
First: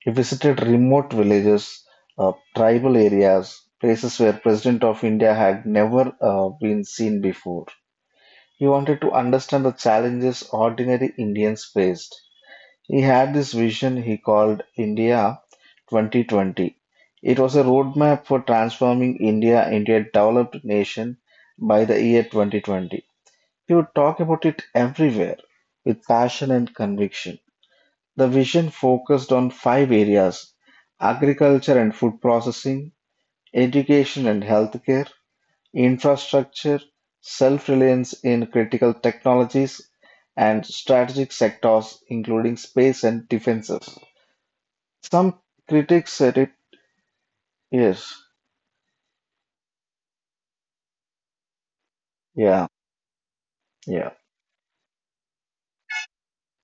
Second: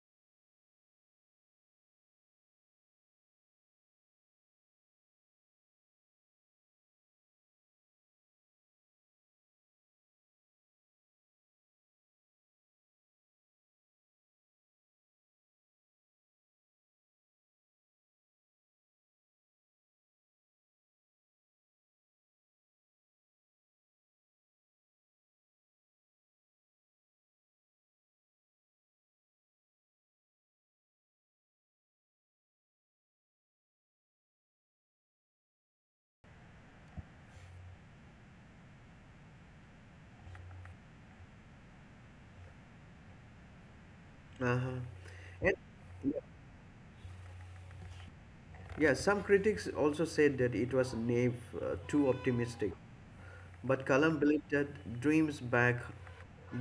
Speaker 2: He visited remote villages, tribal areas, places where President of India had never been seen before. He wanted to understand the challenges ordinary Indians faced. He had this vision he called India 2020. It was a roadmap for transforming India into a developed nation by the year 2020. He would talk about it everywhere with passion and conviction. The vision focused on five areas: agriculture and food processing, education and healthcare, infrastructure, self-reliance in critical technologies, and strategic sectors including space and defenses.
Speaker 1: Uh-huh.
Speaker 2: Some
Speaker 1: And
Speaker 2: critics said it. Yes,
Speaker 1: Yeah, some critics also said that it was naive, too
Speaker 2: yeah,
Speaker 1: optimistic. But
Speaker 2: yeah.
Speaker 1: Kalam believed that dreams backed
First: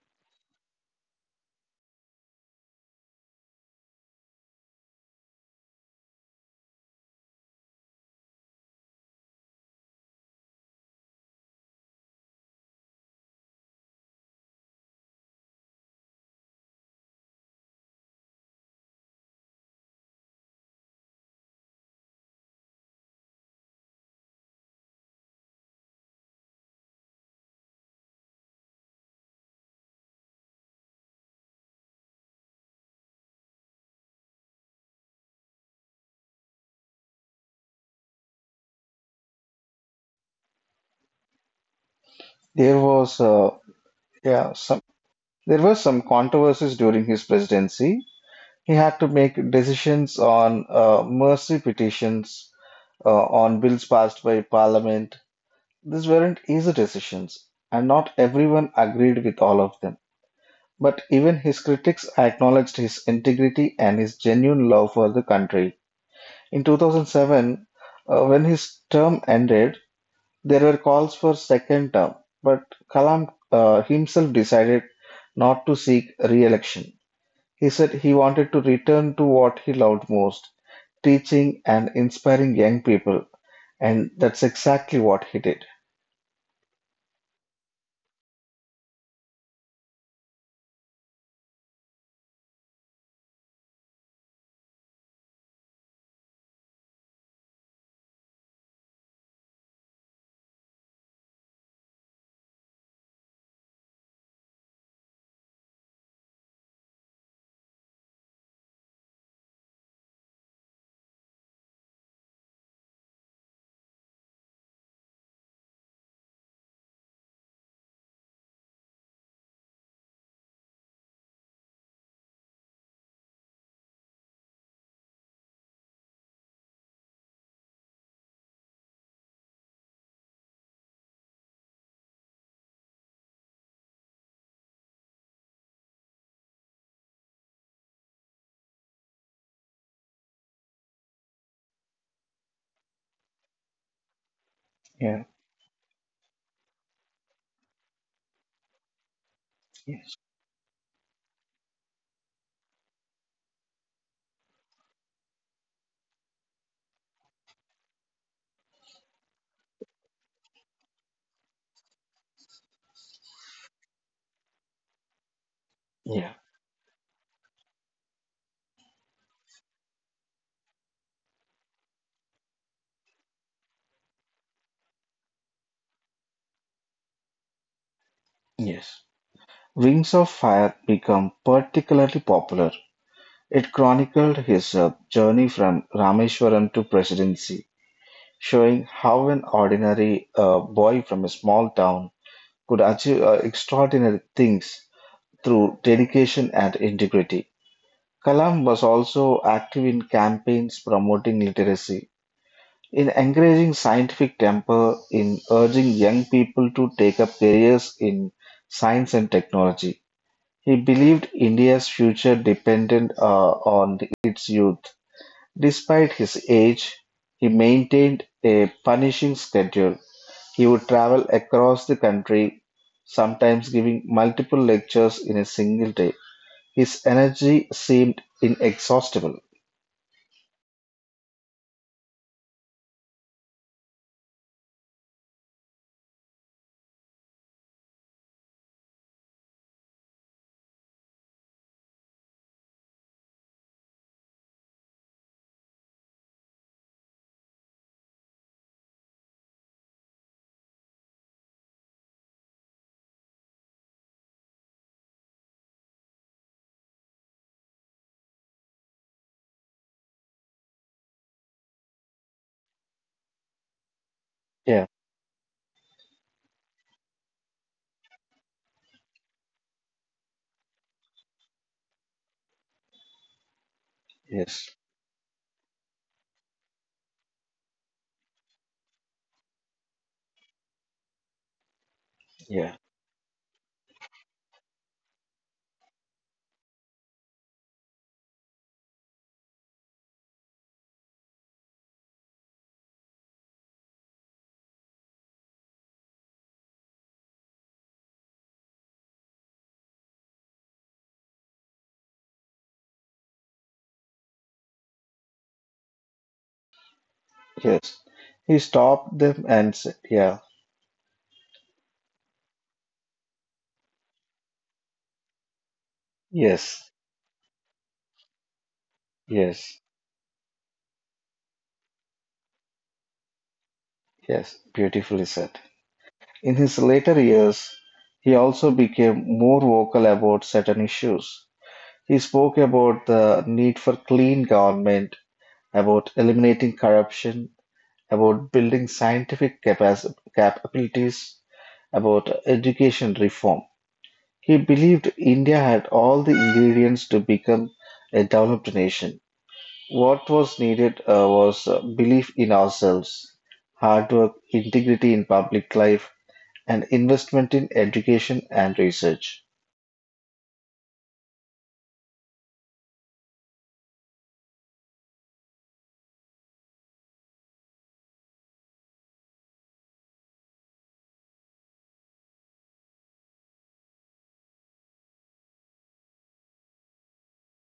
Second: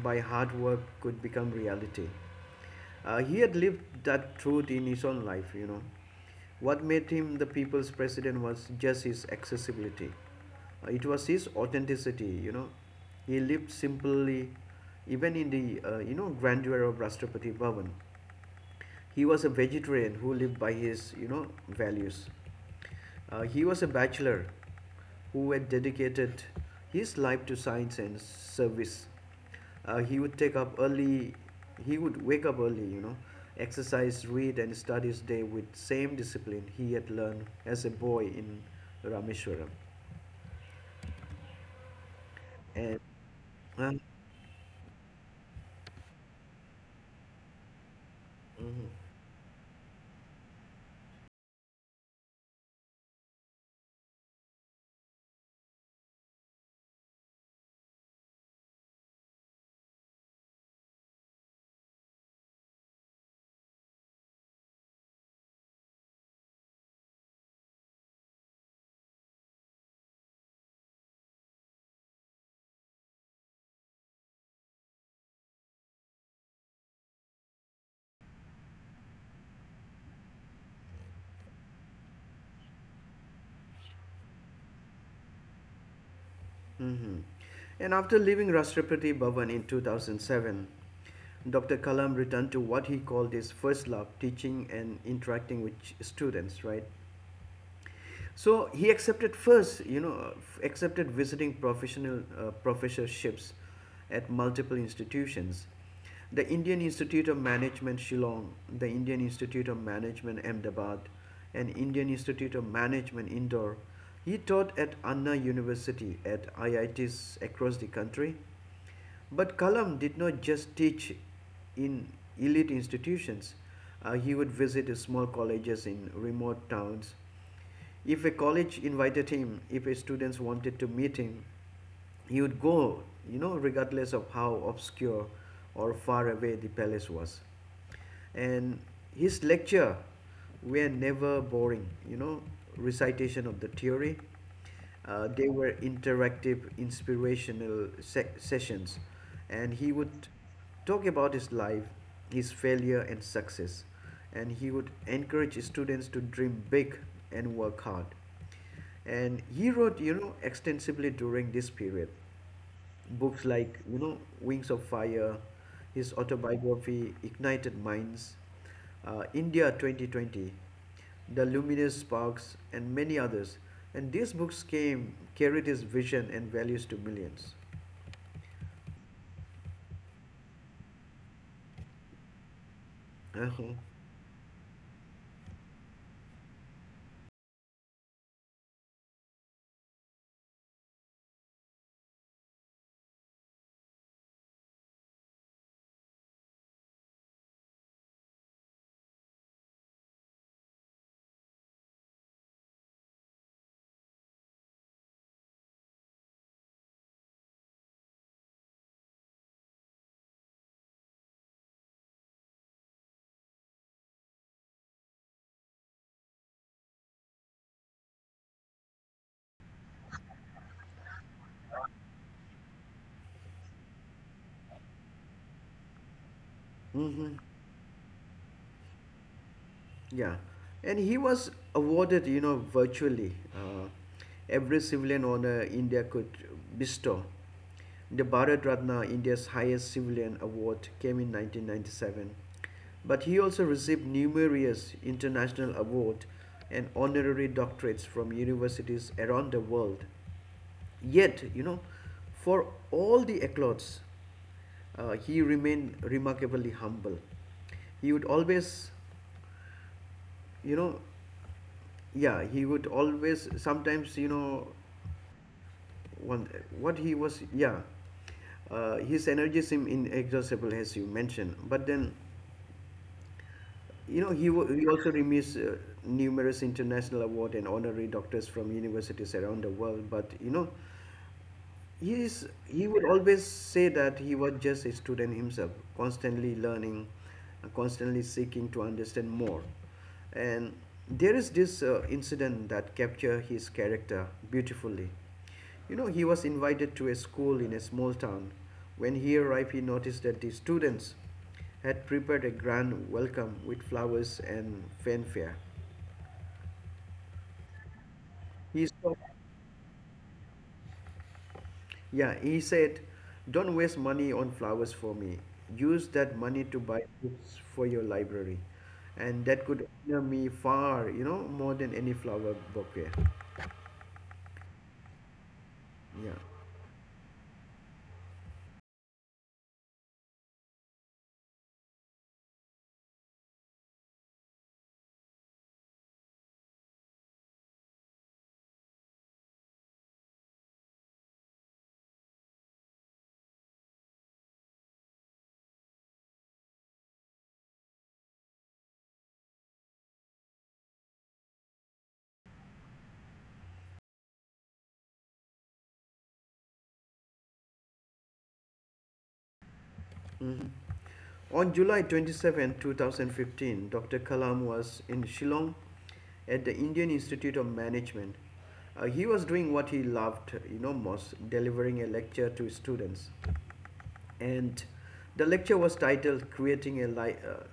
Speaker 1: by hard work could become reality. He had lived that truth in his own life. What made him the people's president was just his accessibility. It was his authenticity, He lived simply, even in the, grandeur of Rashtrapati Bhavan. He was a vegetarian who lived by his, values. He was a bachelor who had dedicated his life to science and service. Uh, he would take up early, he would wake up early, exercise, read, and study his day with same discipline he had learned as a boy in Rameshwaram.
Speaker 2: There
Speaker 1: And
Speaker 2: was, uh,
Speaker 1: uh,
Speaker 2: yeah, some there were some controversies during his presidency. He
Speaker 1: mhm,
Speaker 2: had to make decisions on mercy petitions, on bills passed by Parliament. These weren't easy decisions, and not everyone agreed with all of them. But even his critics acknowledged his integrity and his genuine love for the country. In 2007, when his term ended, there were calls for second term, but Kalam himself decided not to seek re-election. He said he wanted to return to what he loved most, teaching and inspiring young people, and that's exactly what he did.
Speaker 1: mhm. And after leaving Rashtrapati Bhavan in 2007, Dr. Kalam returned to what he called his first love, teaching and interacting with students, right? So he accepted first, you know, accepted visiting professional professorships at multiple institutions: the Indian Institute of Management Shillong, the Indian Institute of Management Ahmedabad, and Indian Institute of Management Indore. He taught at Anna University at IITs across the country. But Kalam did not just teach in elite institutions. He would visit small colleges in remote towns. If a college invited him, if a students wanted to meet him, he would go, regardless of how obscure or far away the palace was. And his lecture were never boring, recitation of the theory.
Speaker 2: Yeah.
Speaker 1: They were interactive inspirational sessions, and he
Speaker 2: Yes.
Speaker 1: would talk about his life, his failure and success, and he would encourage students to dream big and work hard. And he wrote extensively during this period books like Wings of Fire, his
Speaker 2: Yeah.
Speaker 1: autobiography, Ignited Minds, India 2020, The Luminous Sparks, and many others. And these books came carried his vision and values to millions.
Speaker 2: Yes. Wings of Fire became particularly popular. It chronicled his journey from Rameshwaram to presidency, showing how an ordinary boy from a small town could achieve extraordinary things through dedication and integrity. Kalam was also active in campaigns promoting literacy, in encouraging scientific temper, in urging young people to take up careers in science and technology. He believed India's future depended on its youth. Despite his age, he maintained a punishing schedule; he would travel across the country, sometimes giving multiple lectures in a single day. His
Speaker 1: Mm-hmm.
Speaker 2: energy seemed inexhaustible.
Speaker 1: Yeah, and he was awarded, virtually every civilian honor India could bestow. The Bharat Ratna, India's highest civilian award, came in 1997. But he also received numerous international awards and honorary doctorates from universities around the world. Yet, for all the accolades, he remained remarkably humble. He would always, you know, yeah he would always sometimes you know
Speaker 2: Yeah,
Speaker 1: one what he was yeah His energy seemed inexhaustible as you mentioned, but then
Speaker 2: yes,
Speaker 1: he also remits numerous international award and honorary doctors from universities around the world, but yes,
Speaker 2: yeah,
Speaker 1: he would always say that he was just a student himself, constantly learning, constantly seeking to understand more. And there is this incident that capture his character beautifully. You know, he was invited to a school in a small town. When he arrived, he noticed that the students had prepared a grand welcome with flowers and fanfare.
Speaker 2: yes. He
Speaker 1: He saw
Speaker 2: stopped them and said, yeah,
Speaker 1: Yeah, he said, "Don't waste money on flowers for me. Use that money to
Speaker 2: yes,
Speaker 1: buy books for your library. And that
Speaker 2: yes,
Speaker 1: could honor me far, more than any flower bouquet."
Speaker 2: yes, beautifully said.
Speaker 1: Yeah.
Speaker 2: In his later years, he also became more vocal about certain issues. He spoke about the need for clean government, about eliminating corruption, about building capabilities, about education reform. He believed India had all the ingredients to become a developed nation. What was needed was belief in ourselves, hard work, integrity in public life, and investment in education and research.
Speaker 1: Mhm. On July 27, 2015, Dr. Kalam was in Shillong at the Indian Institute of Management. He was doing what he loved, most delivering a lecture to students. And the lecture was titled Creating a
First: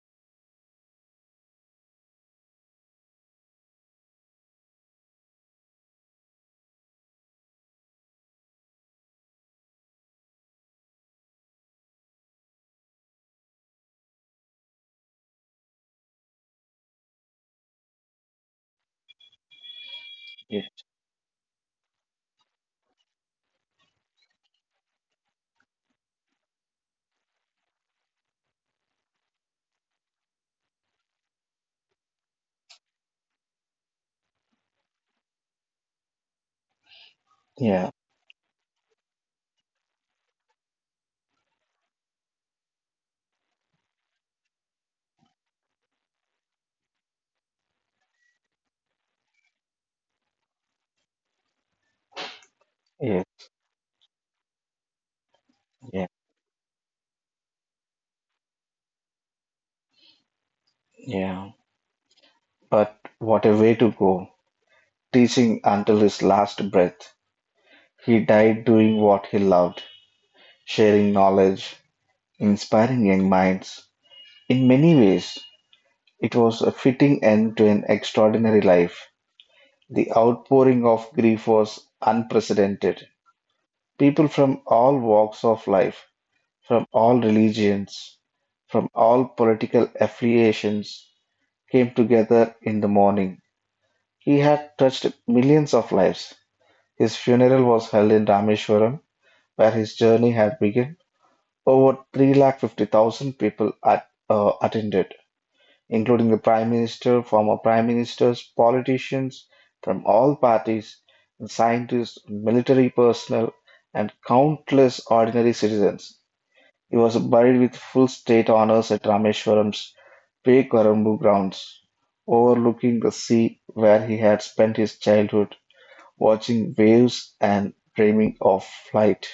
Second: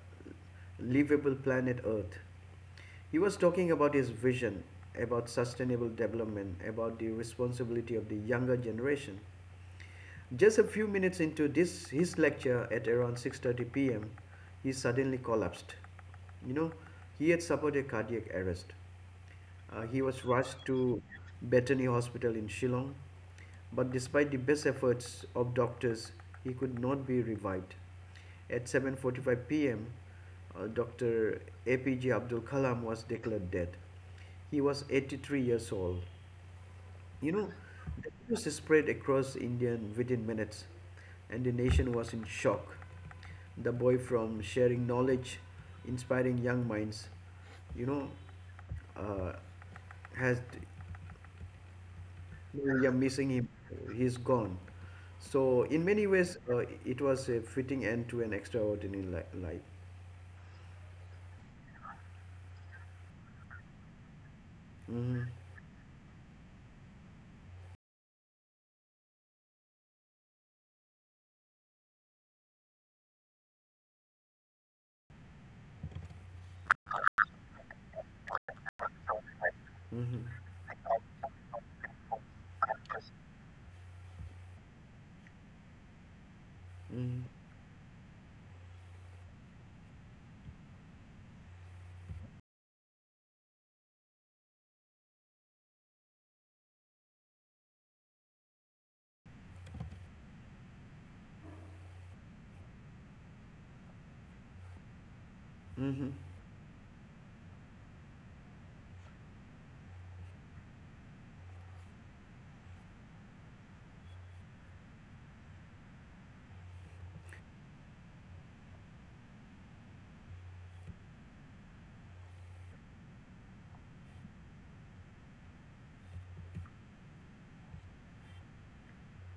Speaker 1: Livable Planet Earth. He was talking about his vision, about sustainable development, about the responsibility of the younger generation. Just a few minutes into this his lecture at around 6:30 p.m., he suddenly collapsed. You know, he had suffered a cardiac arrest. He was
Speaker 2: Yeah,
Speaker 1: rushed to Bethany Hospital in Shillong, but despite the best efforts of doctors, he could not be revived. At 7:45 p.m., Dr. APJ Abdul Kalam was declared dead. He was 83 years old. You know,
Speaker 2: yeah,
Speaker 1: the news spread across India within minutes, and the nation was in shock. The boy from sharing knowledge, inspiring young minds, you know, uh, has we are
Speaker 2: yeah,
Speaker 1: missing him. He's gone. So in many
Speaker 2: yeah.
Speaker 1: ways, it was a fitting end to an extraordinary life.
Speaker 2: Yeah. But what a way to go,
Speaker 1: hmm
Speaker 2: teaching until his last breath. He died doing what he loved, sharing knowledge, inspiring young minds. In many ways, it was a fitting end to an extraordinary life. The outpouring of grief was unprecedented. People from all walks of life, from all
Speaker 1: hmm
Speaker 2: religions, from all political affiliations came together in the morning. He had touched millions of lives. His funeral was held in Rameshwaram, where his journey had begun. Over 350,000 people attended,
Speaker 1: hmm
Speaker 2: including the Prime Minister, former Prime Ministers, politicians from all parties, scientists, military personnel, and countless ordinary citizens. He was buried with full state honors at Rameshwaram's Perumbur grounds, overlooking the sea where he had spent his childhood, watching waves and dreaming of flight.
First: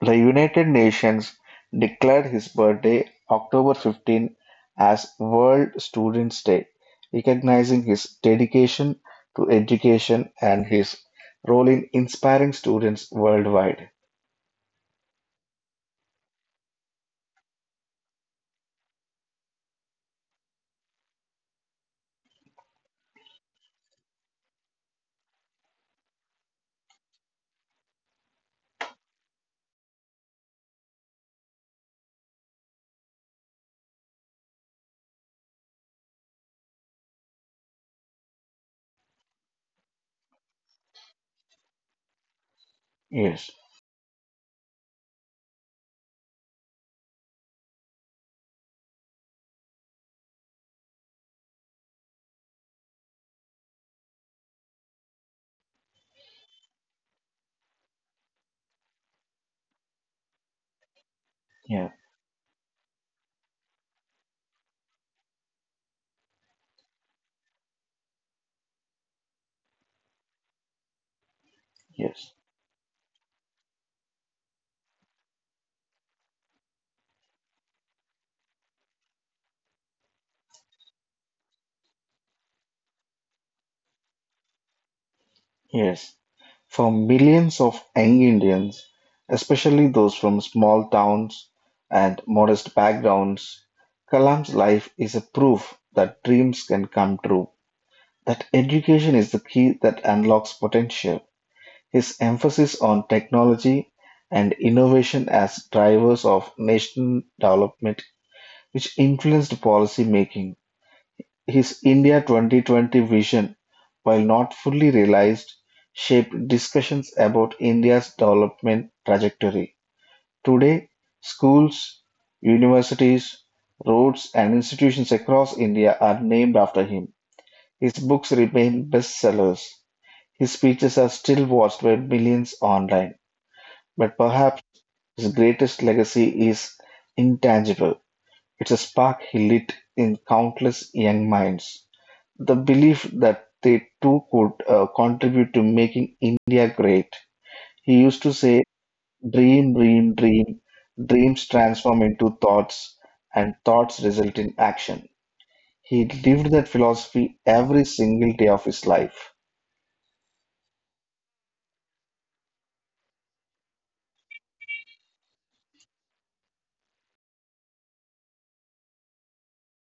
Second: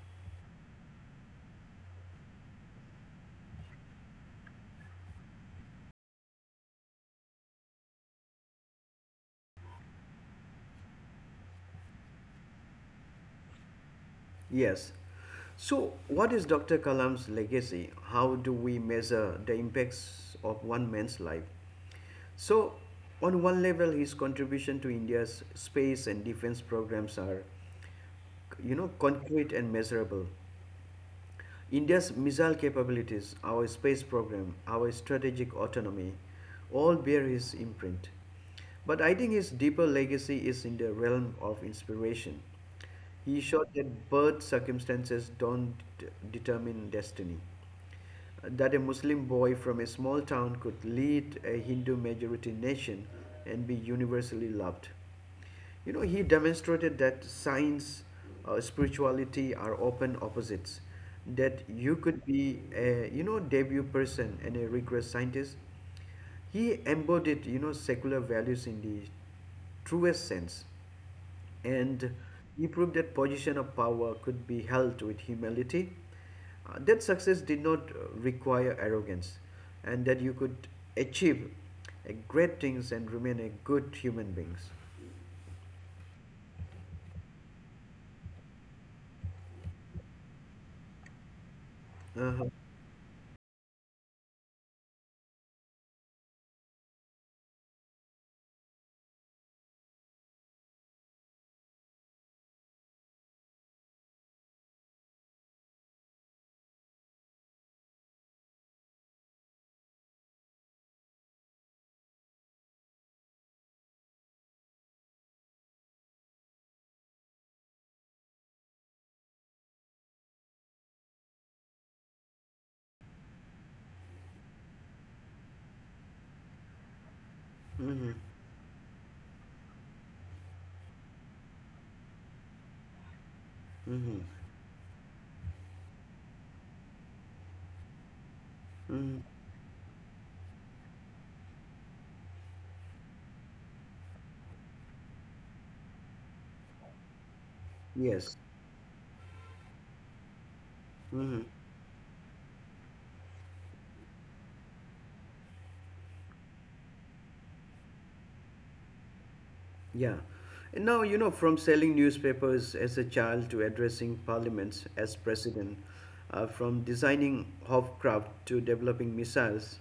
Speaker 2: The United Nations declared his birthday, October 15, as World Students' Day, recognizing his dedication to education and his role in inspiring students worldwide.
Speaker 1: Yes. So, what is Dr. Kalam's legacy? How do we measure the impacts of one man's life? So, on one level, his contribution to India's space and defense programs are, concrete and measurable. India's missile capabilities, our space program, our strategic autonomy all bear his imprint. But I think his deeper legacy is in the realm of inspiration. He
Speaker 2: Yes,
Speaker 1: showed that birth circumstances don't determine destiny, that a Muslim boy from a small town could lead a Hindu majority nation and be universally loved. You know, he demonstrated that science, spirituality are open opposites. That
Speaker 2: yeah,
Speaker 1: you could be a debut person and a rigorous scientist. He embodied secular values in the truest sense, and
Speaker 2: yes,
Speaker 1: he proved that position of power could be held with humility, that success did not require arrogance, and that you could achieve great things and remain a good human beings.
Speaker 2: yes. For millions of young Indians, especially those from small towns and
Speaker 1: Uh-huh.
Speaker 2: modest backgrounds, Kalam's life is a proof that dreams can come true, that education is the key that unlocks potential. His emphasis on technology and innovation as drivers of national development, which influenced policy making. His India 2020 vision, while not fully realized, shaped discussions about India's development trajectory. Today, schools, universities, roads, and institutions across India are named after him. His
Speaker 1: hmm
Speaker 2: books remain bestsellers, his speeches are still watched by millions online, but
Speaker 1: hmm
Speaker 2: perhaps his greatest legacy is intangible. It's a
Speaker 1: hmm
Speaker 2: spark he lit in countless young minds, the belief that they too could contribute to making India great. He used to
Speaker 1: Yes.
Speaker 2: say, dream, dream, dream, dreams
Speaker 1: hmm
Speaker 2: transform into thoughts, and thoughts result in action. He lived that philosophy every single day of his life.
Speaker 1: Yeah. And now, from selling newspapers as a child to addressing parliaments as president, from designing Hofcraft to developing missiles,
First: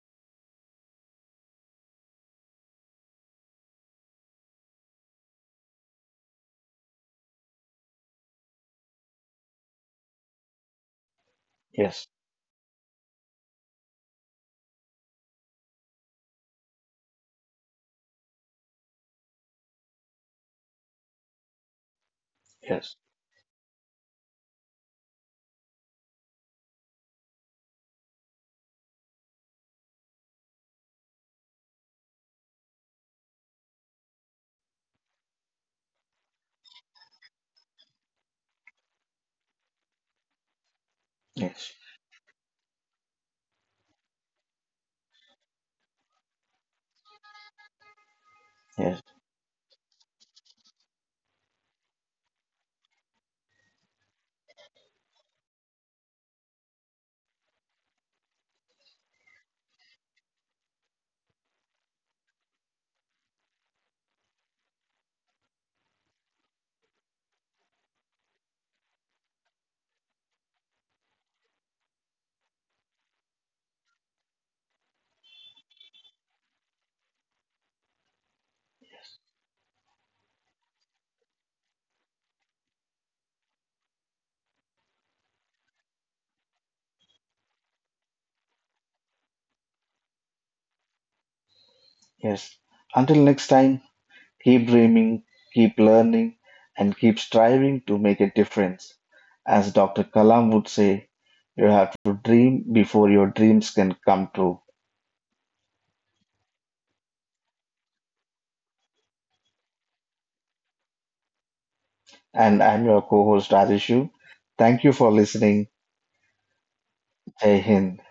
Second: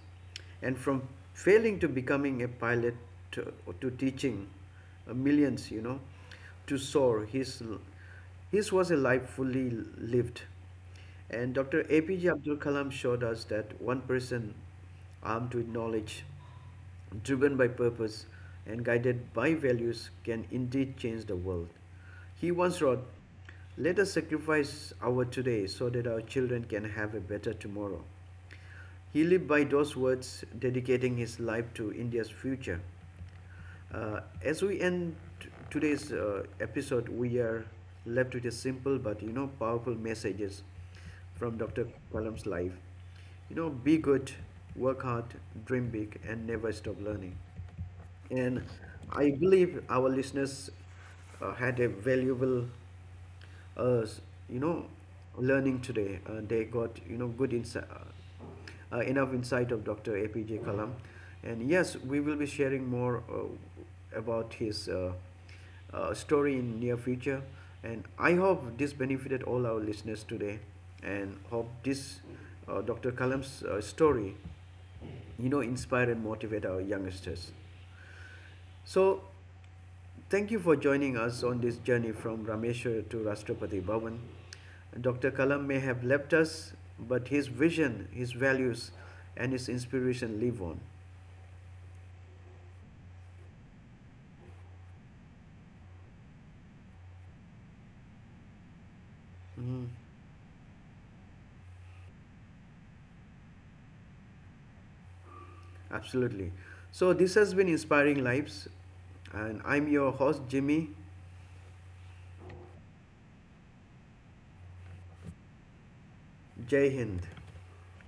Speaker 1: and from failing to becoming a pilot to, to teaching millions, to soar, his was a life fully lived. And Dr.
Speaker 2: Yes,
Speaker 1: APJ Abdul Kalam showed us that one person armed with knowledge, driven by purpose, and guided by values can indeed change the world. He once
Speaker 2: yes,
Speaker 1: wrote, "Let us sacrifice our today so that our children can have a better tomorrow." He lived by those words, dedicating his life to India's future. As we end today's episode, we are left with a simple but powerful messages from
Speaker 2: yes,
Speaker 1: Dr. Kalam's life. You know, be good, work hard, dream big, and never stop learning. And
Speaker 2: yes.
Speaker 1: I believe our listeners had a valuable uh, s- you know, learning today. They got good insight, enough insight of Dr. APJ Kalam, and yes, we will be sharing more about his story in near future. And I hope this benefited all our listeners today, and hope this Dr. Kalam's story, inspire and motivate our youngsters. So, thank you for joining us on this journey from Rameshwar to Rashtrapati Bhavan. Dr. Kalam may have left us, but his vision, his values, and his inspiration live on.
Speaker 2: Yes. Until next time, keep dreaming, keep learning, and keep striving to make a difference. As
Speaker 1: Mhm.
Speaker 2: Dr. Kalam would say, you have to dream before your dreams can come true.
Speaker 1: Absolutely. So, this has been Inspiring Lives, and I'm your host, Jimmy.
Speaker 2: And I'm your co host, Rajeshu. Thank you for listening.
Speaker 1: Jai Hind.
Speaker 2: Jai Hind.